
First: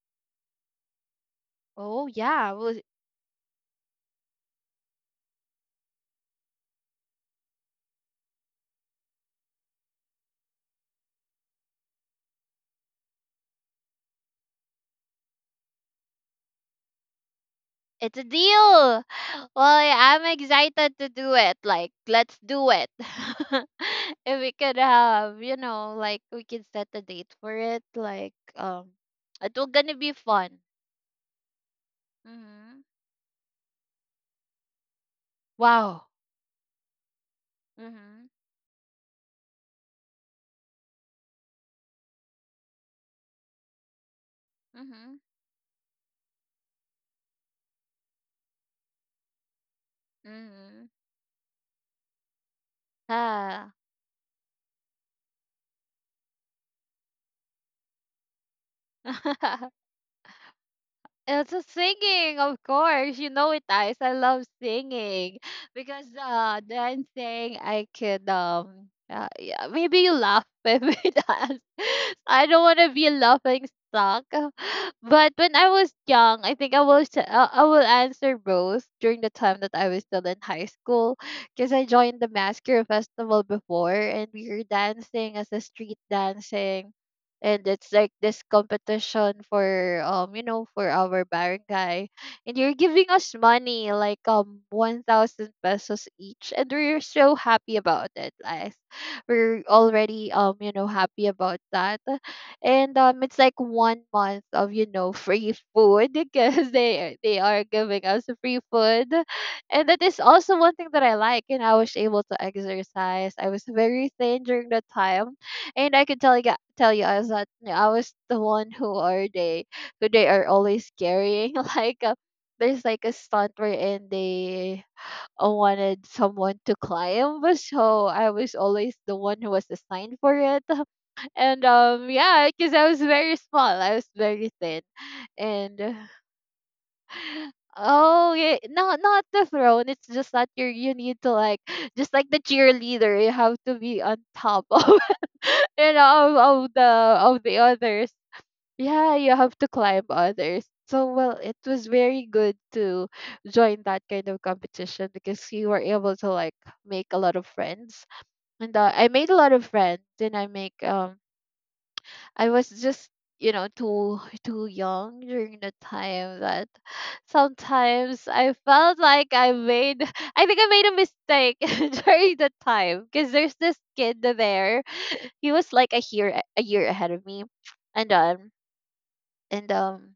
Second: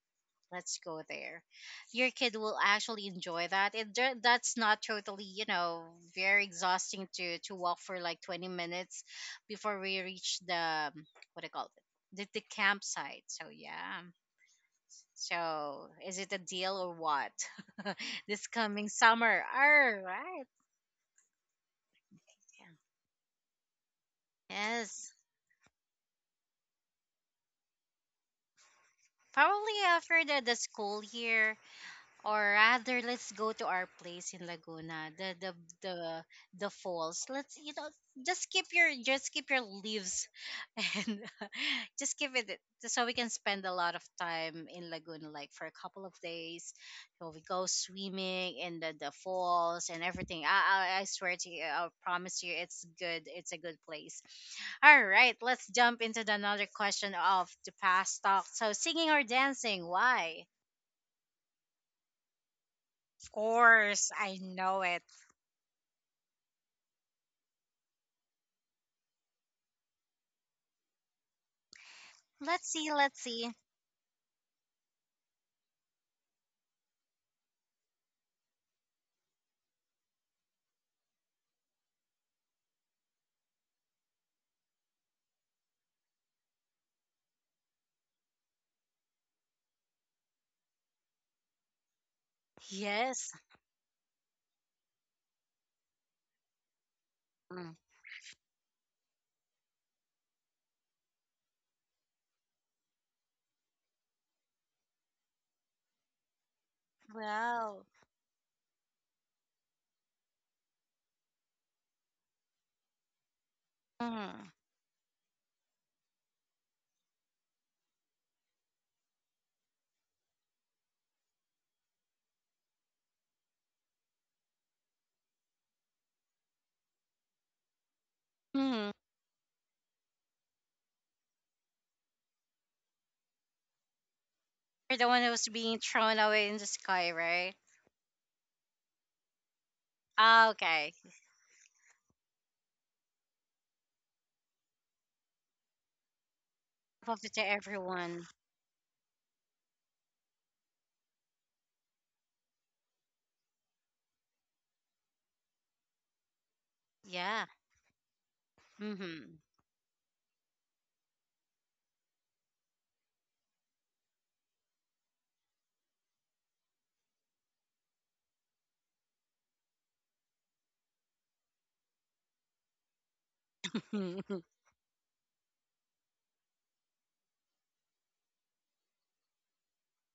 [SPEAKER 1] Let's go there.
[SPEAKER 2] Oh
[SPEAKER 1] Your kid
[SPEAKER 2] yeah, I
[SPEAKER 1] will
[SPEAKER 2] will.
[SPEAKER 1] actually enjoy that. It that's not totally, you know, very exhausting to walk for like 20 minutes before we reach the what do you call it? The campsite. So yeah. So, is it a deal or what? <laughs>
[SPEAKER 2] It's a
[SPEAKER 1] This coming
[SPEAKER 2] deal.
[SPEAKER 1] summer.
[SPEAKER 2] <laughs> Well,
[SPEAKER 1] All
[SPEAKER 2] yeah, I'm
[SPEAKER 1] right.
[SPEAKER 2] excited to do it. Like, let's do it. <laughs> If we could
[SPEAKER 1] Yes.
[SPEAKER 2] have, you know, like we can set a date for it. Like, it will
[SPEAKER 1] Probably
[SPEAKER 2] gonna be
[SPEAKER 1] after the
[SPEAKER 2] fun.
[SPEAKER 1] school year, or
[SPEAKER 2] Mhm.
[SPEAKER 1] rather let's go to our place in Laguna,
[SPEAKER 2] Wow.
[SPEAKER 1] the, the falls. Let's, you know,
[SPEAKER 2] Mhm.
[SPEAKER 1] just keep your leaves <laughs> and <laughs> just keep it, so we can spend a lot of time in
[SPEAKER 2] Mhm.
[SPEAKER 1] Laguna like for a couple of days, so we go swimming in the falls and everything.
[SPEAKER 2] Mhm.
[SPEAKER 1] I swear to you, I promise you, it's good. It's a
[SPEAKER 2] Ah.
[SPEAKER 1] good place. All right, let's jump into the another question of the past talk. So, singing or
[SPEAKER 2] <laughs>
[SPEAKER 1] dancing? Why?
[SPEAKER 2] It's a singing, of course. You know it, guys.
[SPEAKER 1] Course,
[SPEAKER 2] I
[SPEAKER 1] I
[SPEAKER 2] love
[SPEAKER 1] know it.
[SPEAKER 2] singing because dancing, I could yeah, maybe you laugh with me <laughs> dance. I don't
[SPEAKER 1] Let's
[SPEAKER 2] want
[SPEAKER 1] see,
[SPEAKER 2] to be a
[SPEAKER 1] let's see.
[SPEAKER 2] laughing stock. <laughs> But when I was young, I think I was I will answer both during the time that I was still in high school, because I joined the Masquerade Festival before, and we were dancing as a street dancing. And it's like this competition for you know for our barangay, and you're giving
[SPEAKER 1] Yes.
[SPEAKER 2] us money like 1,000 pesos each, and we're so
[SPEAKER 1] Mm.
[SPEAKER 2] happy about it, guys. We're already you know happy about that. And it's like one month of you know free food <laughs> because they are
[SPEAKER 1] Well,
[SPEAKER 2] giving us free food. And that is also one thing that I like, and I was able to exercise. I was very thin
[SPEAKER 1] mm.
[SPEAKER 2] during the time. And I could tell you, tell you, I was that I was the one who are they, who they are always carrying. <laughs> Like there's like a stunt wherein they wanted someone to climb, so I was
[SPEAKER 1] Hmm.
[SPEAKER 2] always the one who was assigned for it. <laughs> And yeah, because I was very small, I was very thin,
[SPEAKER 1] You're the one who's being
[SPEAKER 2] and
[SPEAKER 1] thrown away in the sky, right?
[SPEAKER 2] Oh, yeah. No, not the throne. It's just that
[SPEAKER 1] Ah,
[SPEAKER 2] you
[SPEAKER 1] okay.
[SPEAKER 2] you need to like <sighs> just like the cheerleader, you have to be on top of <laughs> you know
[SPEAKER 1] Pop to
[SPEAKER 2] of the others.
[SPEAKER 1] everyone.
[SPEAKER 2] Yeah, you have to climb others. So well, it was very good to join that kind of competition because you were able to like make a lot
[SPEAKER 1] Yeah.
[SPEAKER 2] of friends, and I made a
[SPEAKER 1] Mm-hmm.
[SPEAKER 2] lot of friends, and I was just, too young during the time that sometimes I felt like I made <laughs> I think I made a mistake <laughs> during the time because there's this kid
[SPEAKER 1] <laughs>
[SPEAKER 2] there. He was like a year ahead of me. And um and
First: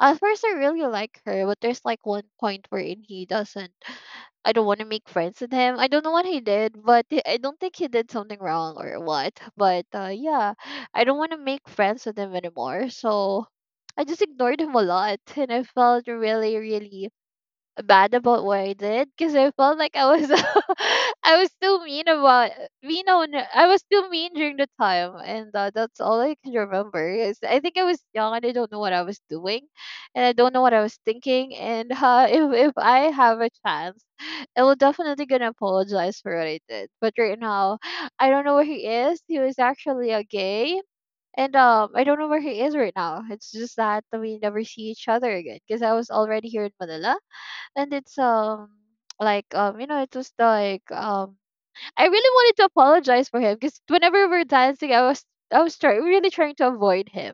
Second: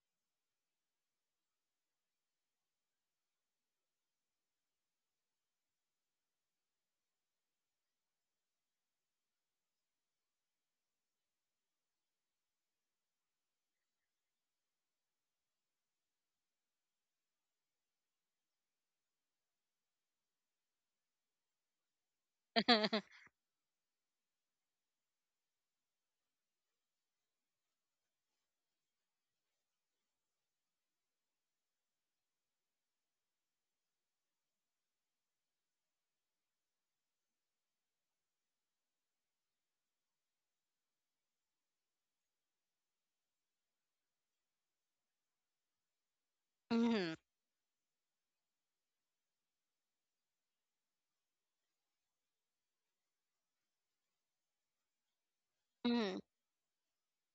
[SPEAKER 2] At first I really like her, but there's like one point wherein he doesn't I don't want to make friends with him. I don't know what he did, but I don't think he did something wrong or what. But yeah, I don't want to make friends with him anymore. So I just ignored him a lot, and I felt really, really bad about what I did because I felt like I was <laughs> I was too mean about
[SPEAKER 1] mm-hmm.
[SPEAKER 2] mean on I was too mean during the time, and that's all I can remember is I think I was young and I don't know what I was doing and I don't know what I was thinking and <laughs> if I have a chance I will definitely gonna apologize for what I did, but right now I don't know where he is. He was actually a gay. And I don't know where he is right now. It's just that we never see each other again because I was already here in
[SPEAKER 1] Mm-hmm.
[SPEAKER 2] Manila, and it's like you know it was like I really wanted to apologize for him because whenever we were dancing, really trying to avoid him.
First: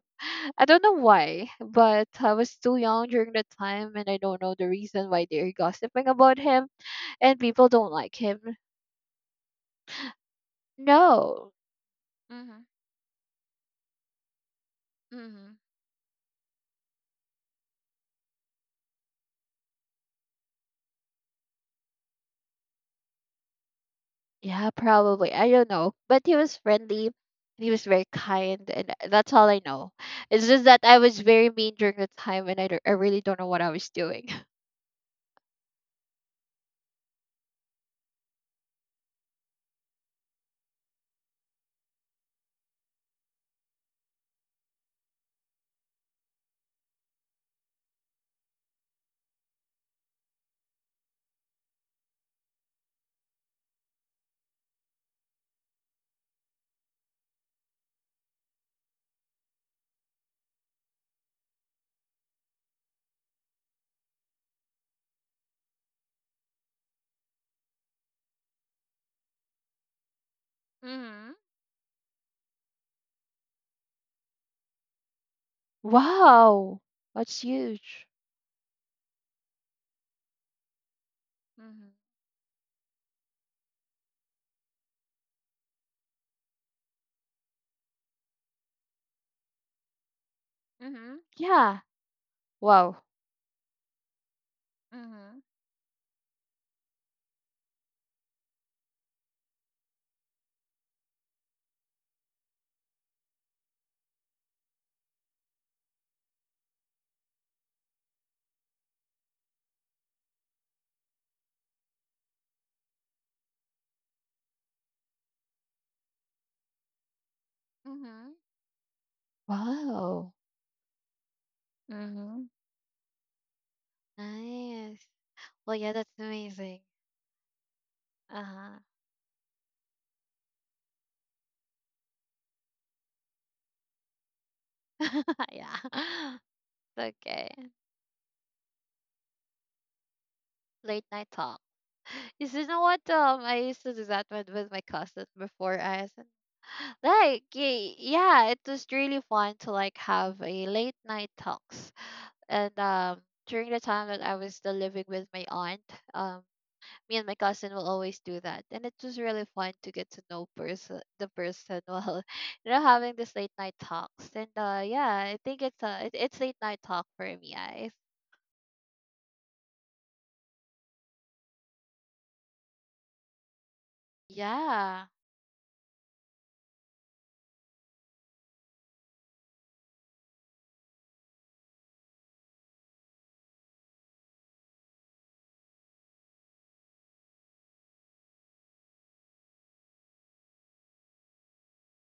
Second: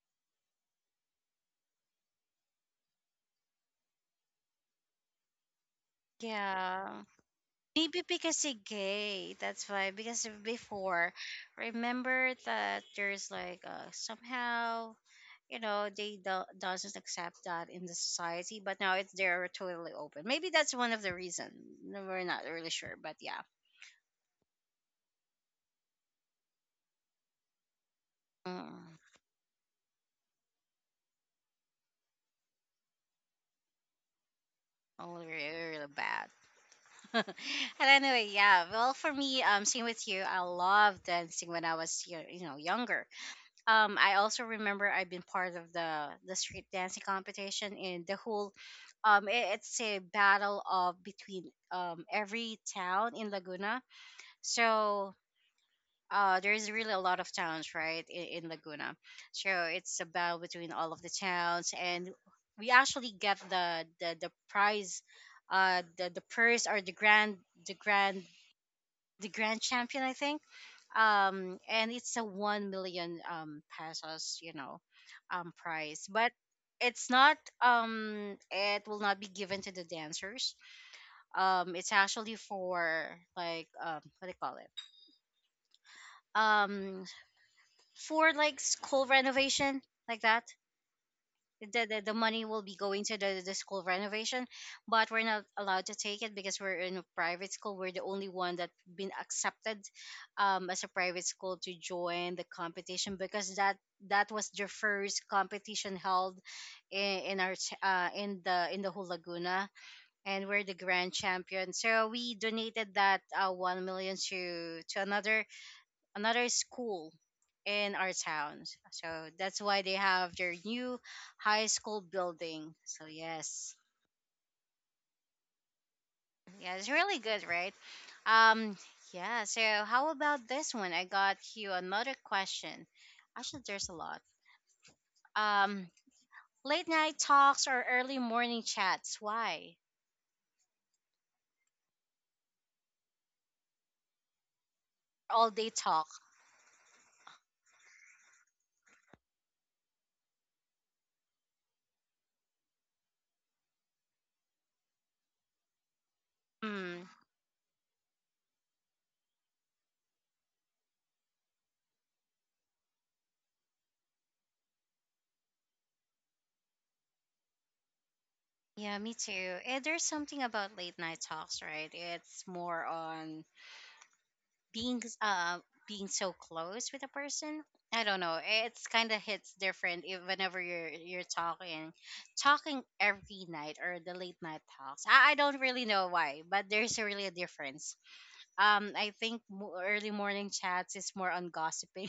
[SPEAKER 2] I don't know why, but I was too young during that time, and I don't know the reason why they're gossiping about him
[SPEAKER 1] Yeah.
[SPEAKER 2] and people don't
[SPEAKER 1] Maybe
[SPEAKER 2] like him.
[SPEAKER 1] because he gay. That's why. Because before,
[SPEAKER 2] No.
[SPEAKER 1] remember that there's like somehow,
[SPEAKER 2] Mm-hmm.
[SPEAKER 1] you know, they doesn't accept that in the society. But now it's they're totally open. Maybe that's one of the reason. No, we're not really sure, but yeah.
[SPEAKER 2] Yeah, probably. I don't know. But he was friendly. He was very kind, and
[SPEAKER 1] Mm.
[SPEAKER 2] that's all I know. It's just that I was very mean during the time, and I really don't know what I was doing. <laughs>
[SPEAKER 1] Oh, really, really bad. <laughs> And anyway, yeah. Well, for me, same with you. I loved dancing when I was, you know, younger. I also remember I've been part of the street dancing competition, and the whole it's a battle of between every town in Laguna. So there is really a lot of towns, right? In Laguna. So it's a battle between all of the towns, and we actually get the prize, the purse or the grand the grand champion, I think.
[SPEAKER 2] Mm-hmm.
[SPEAKER 1] And it's a 1 million pesos, you know, prize. But
[SPEAKER 2] Wow,
[SPEAKER 1] it's not
[SPEAKER 2] that's huge.
[SPEAKER 1] it will not be given to the dancers. It's
[SPEAKER 2] Mm-hmm.
[SPEAKER 1] actually for like, what do you call it, um for like school renovation, like that.
[SPEAKER 2] Mm-hmm. Yeah.
[SPEAKER 1] The, the money will be
[SPEAKER 2] Wow.
[SPEAKER 1] going to the school renovation. But we're
[SPEAKER 2] Mm-hmm.
[SPEAKER 1] not allowed to take it because we're in a private school. We're the only one that been accepted as a private school to join the competition, because that that was the first competition held in our in the whole Laguna. And we're the grand champion, so we donated that 1 million to another another school in our
[SPEAKER 2] Mm-hmm.
[SPEAKER 1] town. So that's why they
[SPEAKER 2] Wow.
[SPEAKER 1] have their new high school
[SPEAKER 2] Mm-hmm.
[SPEAKER 1] building. So yes.
[SPEAKER 2] Nice. Well, yeah, that's
[SPEAKER 1] Yeah,
[SPEAKER 2] amazing.
[SPEAKER 1] it's really good, right? Um
[SPEAKER 2] Uh-huh.
[SPEAKER 1] yeah, so how about this one? I got you another question. Actually, there's a lot.
[SPEAKER 2] <laughs> Yeah.
[SPEAKER 1] Um
[SPEAKER 2] <laughs>
[SPEAKER 1] late
[SPEAKER 2] It's
[SPEAKER 1] night
[SPEAKER 2] okay.
[SPEAKER 1] talks or early morning chats? Why?
[SPEAKER 2] Late night talk. <laughs> You know what? I used to do that with my cousin
[SPEAKER 1] All day
[SPEAKER 2] before
[SPEAKER 1] talk.
[SPEAKER 2] us. Like, yeah, it was really fun to like have a late night talks. And During the time that I was still living with my aunt, um,
[SPEAKER 1] Hmm.
[SPEAKER 2] me and my cousin will always do that, and it was really fun to get to know person the person <laughs> while having this late night talks. And Yeah, I think it's late night talk for me. I
[SPEAKER 1] Yeah, me too. Eh, there's something about late night talks, right? It's more on being
[SPEAKER 2] yeah,
[SPEAKER 1] being so close with a person. I don't know. It's kind of hits different if, whenever you're talking talking every night, or the late night talks. I don't really know why, but there's a really a difference. I think early morning chats is more on gossiping,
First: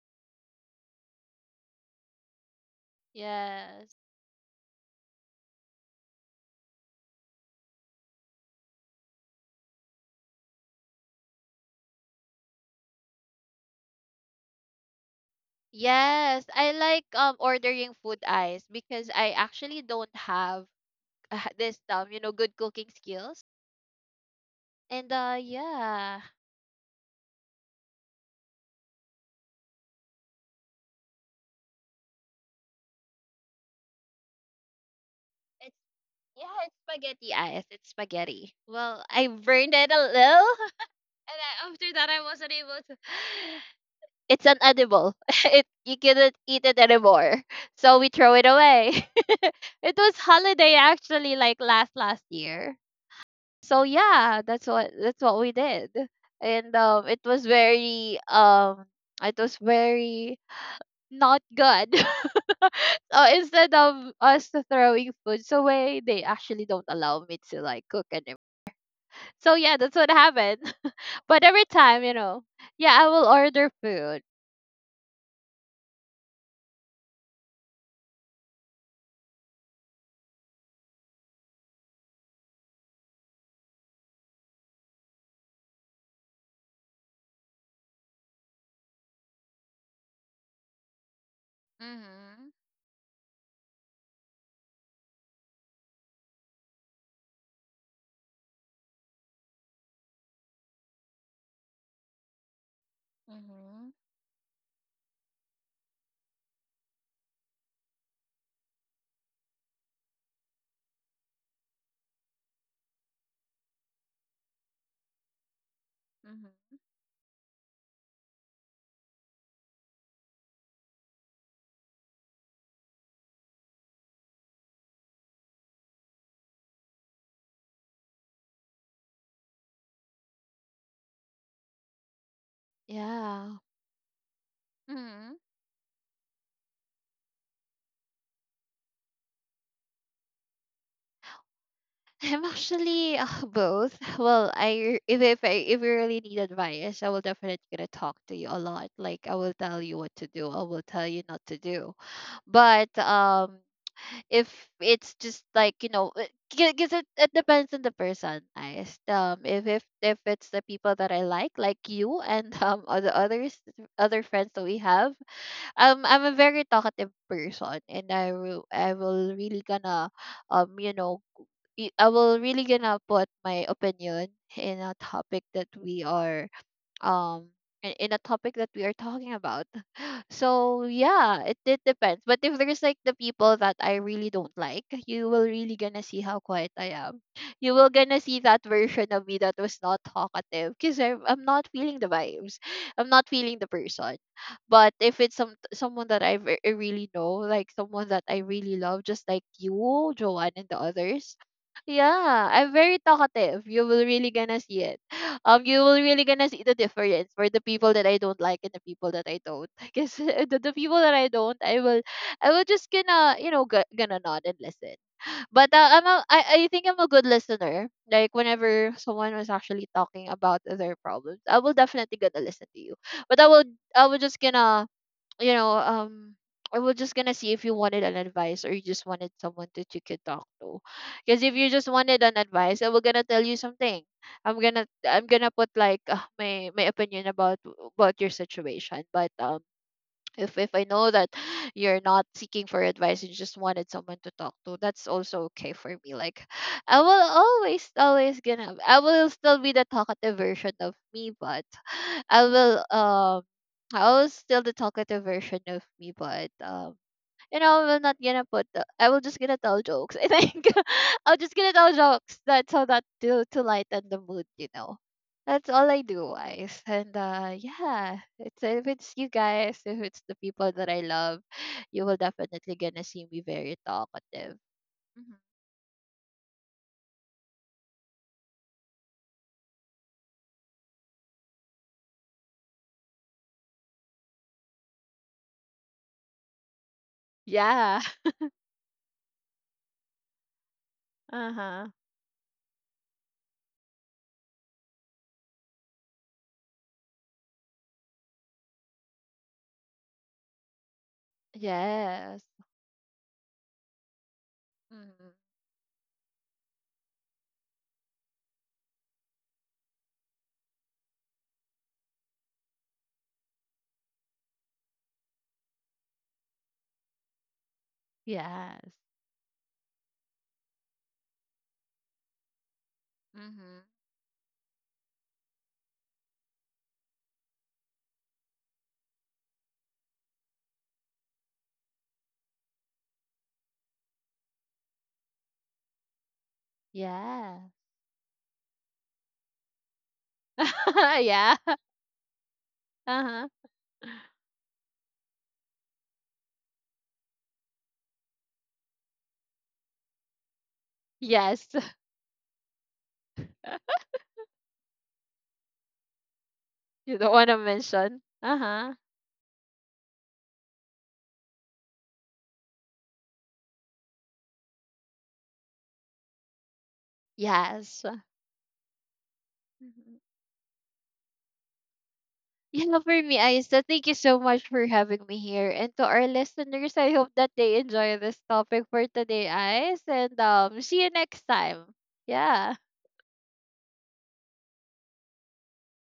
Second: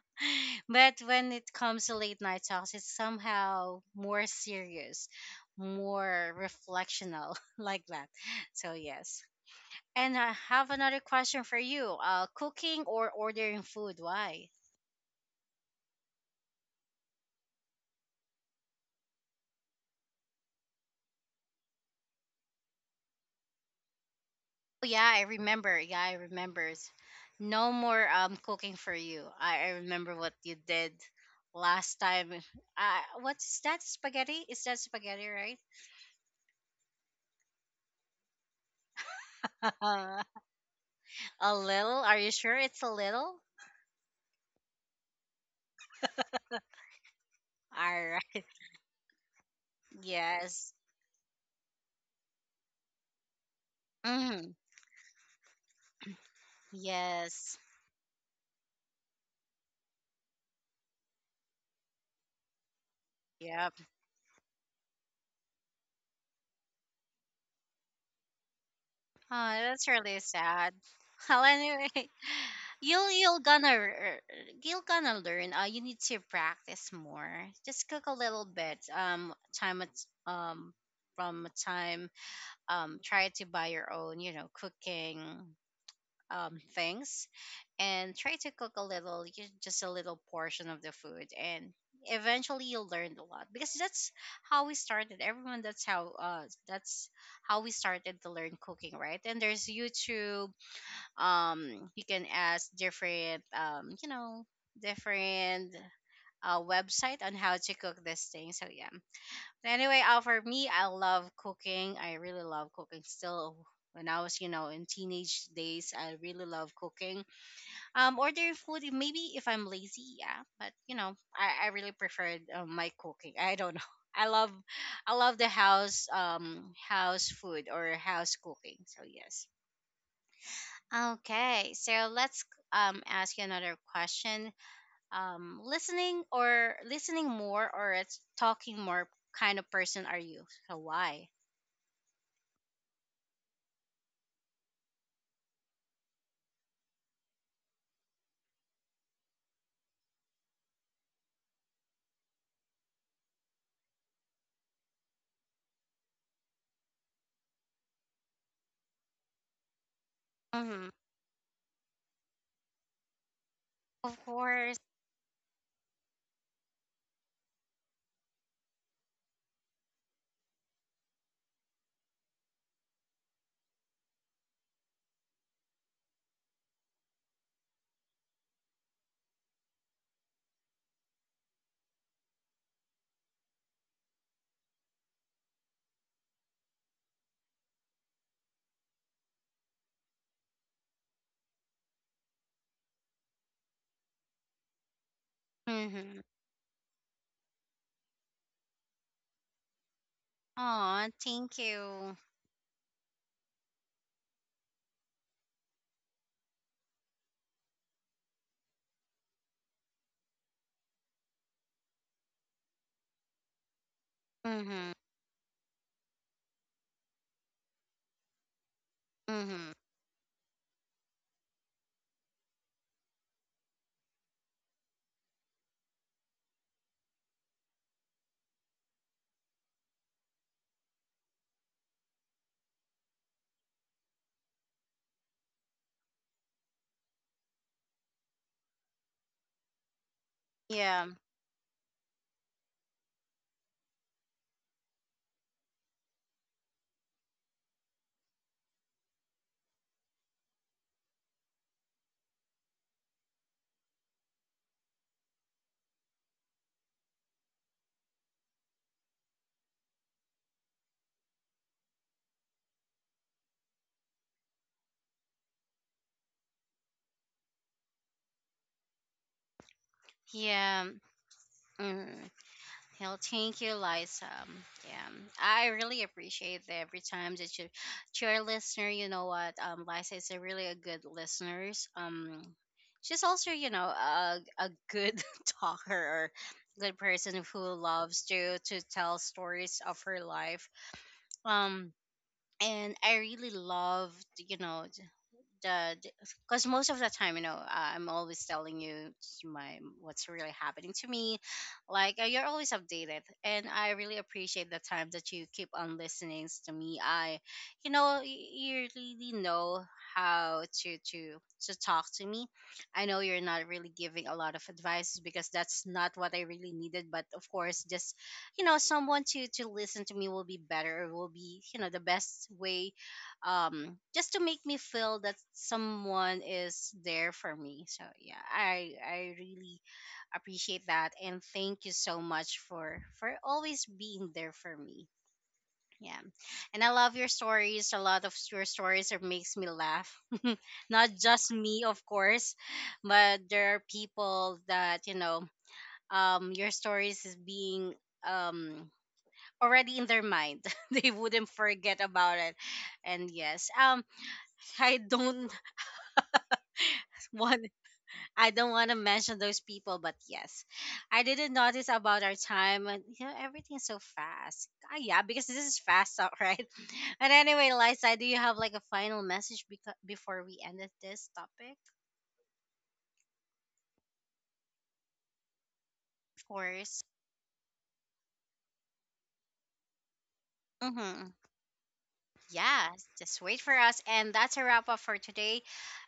[SPEAKER 1] <laughs> but when it comes to late night talks, it's somehow
[SPEAKER 2] yes.
[SPEAKER 1] more serious, more reflectional, <laughs> like that. So yes. And I have another question for you. Cooking or ordering food? Why?
[SPEAKER 2] Yes, I like ordering food eyes because I actually don't have <laughs> this good cooking skills.
[SPEAKER 1] Oh, yeah,
[SPEAKER 2] And
[SPEAKER 1] I
[SPEAKER 2] uh
[SPEAKER 1] remember. Yeah, I remember. No more cooking for you. I remember what you did last time. What's that? Spaghetti? Is that spaghetti, right?
[SPEAKER 2] it's yeah, it's spaghetti eyes. It's spaghetti. Well, I burned it a
[SPEAKER 1] <laughs>
[SPEAKER 2] little, <laughs> and I,
[SPEAKER 1] A
[SPEAKER 2] after
[SPEAKER 1] little?
[SPEAKER 2] that,
[SPEAKER 1] Are
[SPEAKER 2] I
[SPEAKER 1] you
[SPEAKER 2] wasn't
[SPEAKER 1] sure
[SPEAKER 2] able
[SPEAKER 1] it's a
[SPEAKER 2] to. <gasps>
[SPEAKER 1] little?
[SPEAKER 2] <sighs> It's unedible. <laughs> It you couldn't eat it anymore, <laughs> so
[SPEAKER 1] All
[SPEAKER 2] we throw
[SPEAKER 1] right.
[SPEAKER 2] it away. <laughs> It was
[SPEAKER 1] Yes.
[SPEAKER 2] holiday actually, like last year. So yeah,
[SPEAKER 1] Hmm.
[SPEAKER 2] that's what we did. And it was
[SPEAKER 1] Yes.
[SPEAKER 2] very it was very not good. <laughs> So instead
[SPEAKER 1] Yep.
[SPEAKER 2] of us throwing foods away, they actually don't allow me to like cook anymore. So
[SPEAKER 1] Oh,
[SPEAKER 2] yeah,
[SPEAKER 1] that's
[SPEAKER 2] that's what
[SPEAKER 1] really sad.
[SPEAKER 2] happened.
[SPEAKER 1] <laughs>
[SPEAKER 2] <laughs>
[SPEAKER 1] Well,
[SPEAKER 2] But every
[SPEAKER 1] anyway,
[SPEAKER 2] time, you know, yeah, I
[SPEAKER 1] you'll
[SPEAKER 2] will
[SPEAKER 1] gonna
[SPEAKER 2] order food.
[SPEAKER 1] you'll gonna learn. You need to practice more. Just cook a little bit. Time at um from a time, try to buy your own, you know, cooking things, and try to cook a little, just a little portion of the food. And
[SPEAKER 2] Mhm.
[SPEAKER 1] eventually you will learn a lot, because that's how we started. Everyone, that's how we started to learn cooking, right? And there's YouTube. You can ask different,
[SPEAKER 2] Mhm.
[SPEAKER 1] different website on how to cook this thing. So yeah. Anyway, for me, I love cooking. I really love cooking still. When I was, in teenage days, I really
[SPEAKER 2] Mhm.
[SPEAKER 1] love cooking. Ordering food, maybe if I'm lazy, yeah. But I really preferred my cooking. I don't know. <laughs> I love, I love the house, house food or house cooking. So yes. Okay, so let's ask you
[SPEAKER 2] Yeah.
[SPEAKER 1] another question.
[SPEAKER 2] Mhm.
[SPEAKER 1] Listening or listening more or it's talking more kind of person are you? So why?
[SPEAKER 2] I'm actually both. Well, I if I if you really need advice, I will definitely gonna talk to you a lot. Like I will tell you what to do. I will tell you not to do. But if it's just like you know because it depends on the person guys if it's the
[SPEAKER 1] Mm-hmm.
[SPEAKER 2] people that I like you and <laughs> um,
[SPEAKER 1] Of
[SPEAKER 2] other friends that we
[SPEAKER 1] course.
[SPEAKER 2] have I'm a very talkative person, and I will really gonna um you know I will really gonna put my opinion in a topic that we are um in a topic that we are talking about. So yeah, it depends. But if there's like the people that I really don't like, you will really gonna see how quiet I am. You will gonna see that version of me that was not talkative because I'm not feeling the vibes. I'm not feeling the person. But if it's someone
[SPEAKER 1] Mm-hmm.
[SPEAKER 2] that I really know, like someone that I really love, just like you, Joanne, and the
[SPEAKER 1] Aw,
[SPEAKER 2] others,
[SPEAKER 1] thank you.
[SPEAKER 2] yeah, I'm very talkative. You will really gonna see it you will really gonna see the difference for the people that I don't like and the people that I don't. <laughs> Because the people that I don't, I will just gonna gonna nod and listen.
[SPEAKER 1] Mm-hmm.
[SPEAKER 2] But I think I'm a good listener. Like whenever someone was
[SPEAKER 1] Mm-hmm.
[SPEAKER 2] actually talking about their problems, I will definitely gonna listen to you. But I will just gonna you know, um, I was just gonna see if you wanted an advice or you just wanted someone that you could talk to. Because if you just wanted an advice, I was gonna tell you something. I'm gonna put like my my opinion about your situation. But if I
[SPEAKER 1] Yeah.
[SPEAKER 2] know that you're not seeking for advice, you just wanted someone to talk to, that's also okay for me. Like I will always always gonna I will still be the talkative version of me, but I will um I was still the talkative version of me, but you know, we're not gonna put. The, I will just gonna tell jokes. I think <laughs> I'll just gonna tell jokes. That's how that to lighten the mood. You know, that's all I do, guys. And yeah, it's if it's you guys, if it's the people
[SPEAKER 1] Yeah.
[SPEAKER 2] that I love, you will
[SPEAKER 1] Mm-hmm.
[SPEAKER 2] definitely gonna
[SPEAKER 1] Hell,
[SPEAKER 2] see me
[SPEAKER 1] thank you,
[SPEAKER 2] very
[SPEAKER 1] Liza.
[SPEAKER 2] talkative.
[SPEAKER 1] Yeah.
[SPEAKER 2] Mhm.
[SPEAKER 1] I really appreciate that every time that you, to our listener, you know what? Liza is a really a good listener. Um, she's also, you know, a good <laughs> talker or good person who
[SPEAKER 2] Yeah.
[SPEAKER 1] loves
[SPEAKER 2] <laughs>
[SPEAKER 1] to tell stories of her life.
[SPEAKER 2] Uh huh.
[SPEAKER 1] Um, and I really loved, you know, the because most of the time, you know, I'm always telling you my what's really happening to me, like
[SPEAKER 2] Yes.
[SPEAKER 1] you're always updated. And I really appreciate the time
[SPEAKER 2] Mm-hmm.
[SPEAKER 1] that you keep on listening to me. I, you know, you really know how to talk to me. I know you're not really giving a lot of advice because that's not what I really needed. But of course, just, you know,
[SPEAKER 2] Yes.
[SPEAKER 1] someone to listen to me will be better, will be, you know, the best way,
[SPEAKER 2] Mm-hmm.
[SPEAKER 1] just to make me feel that someone is there for me. So yeah, I really appreciate that, and thank you so much for always being there for me. Yeah. And I love your
[SPEAKER 2] Yeah.
[SPEAKER 1] stories. A lot of your stories are makes me laugh. <laughs> Not
[SPEAKER 2] <laughs>
[SPEAKER 1] just
[SPEAKER 2] Yeah.
[SPEAKER 1] me, of course,
[SPEAKER 2] Uh
[SPEAKER 1] but
[SPEAKER 2] huh.
[SPEAKER 1] there are people that, you know, your stories is being um already in their mind. <laughs> They wouldn't
[SPEAKER 2] Yes.
[SPEAKER 1] forget about it. And yes,
[SPEAKER 2] <laughs>
[SPEAKER 1] I don't
[SPEAKER 2] You
[SPEAKER 1] <laughs>
[SPEAKER 2] don't want to
[SPEAKER 1] want
[SPEAKER 2] mention?
[SPEAKER 1] I
[SPEAKER 2] Uh
[SPEAKER 1] don't want
[SPEAKER 2] huh.
[SPEAKER 1] to mention those people, but yes, I didn't notice about our time. And, you know, everything's so fast. Ah, yeah, because this is fast, all right. <laughs> But anyway,
[SPEAKER 2] Yes.
[SPEAKER 1] Liza, do you have like a final message
[SPEAKER 2] Mhm.
[SPEAKER 1] before we end this topic?
[SPEAKER 2] Yeah, for me, Aisa, thank you so much for having me here. And to our
[SPEAKER 1] Of
[SPEAKER 2] listeners,
[SPEAKER 1] course.
[SPEAKER 2] I hope that they enjoy this topic for today, Ais. And see you
[SPEAKER 1] Mm-hmm.
[SPEAKER 2] next time. Yeah.
[SPEAKER 1] Yeah, just wait for us. And that's a wrap up for today.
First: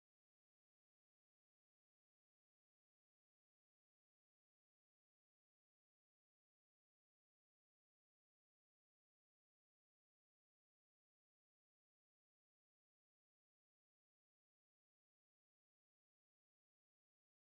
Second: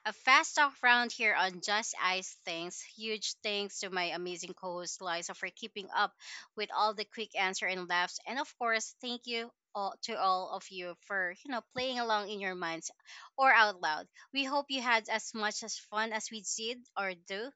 [SPEAKER 1] A fast talk round here on Just Ice Things. Huge thanks to my amazing co host Liza for keeping up with all the quick answer and laughs. And of course, thank you all, to all of you for, you know, playing along in your minds or out loud. We hope you had as much as fun as we did or do,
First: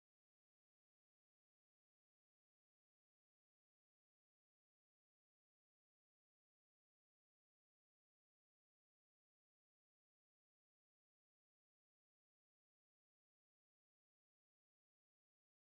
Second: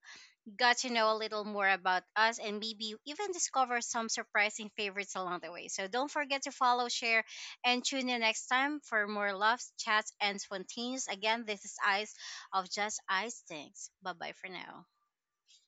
[SPEAKER 1] got to know a little more about us, and maybe even discover some surprising favorites along the way. So don't forget to follow, share, and tune in next time for more loves, chats, and spontaneous. Again, this is Eyes of Just Eyes Things. Bye bye for now.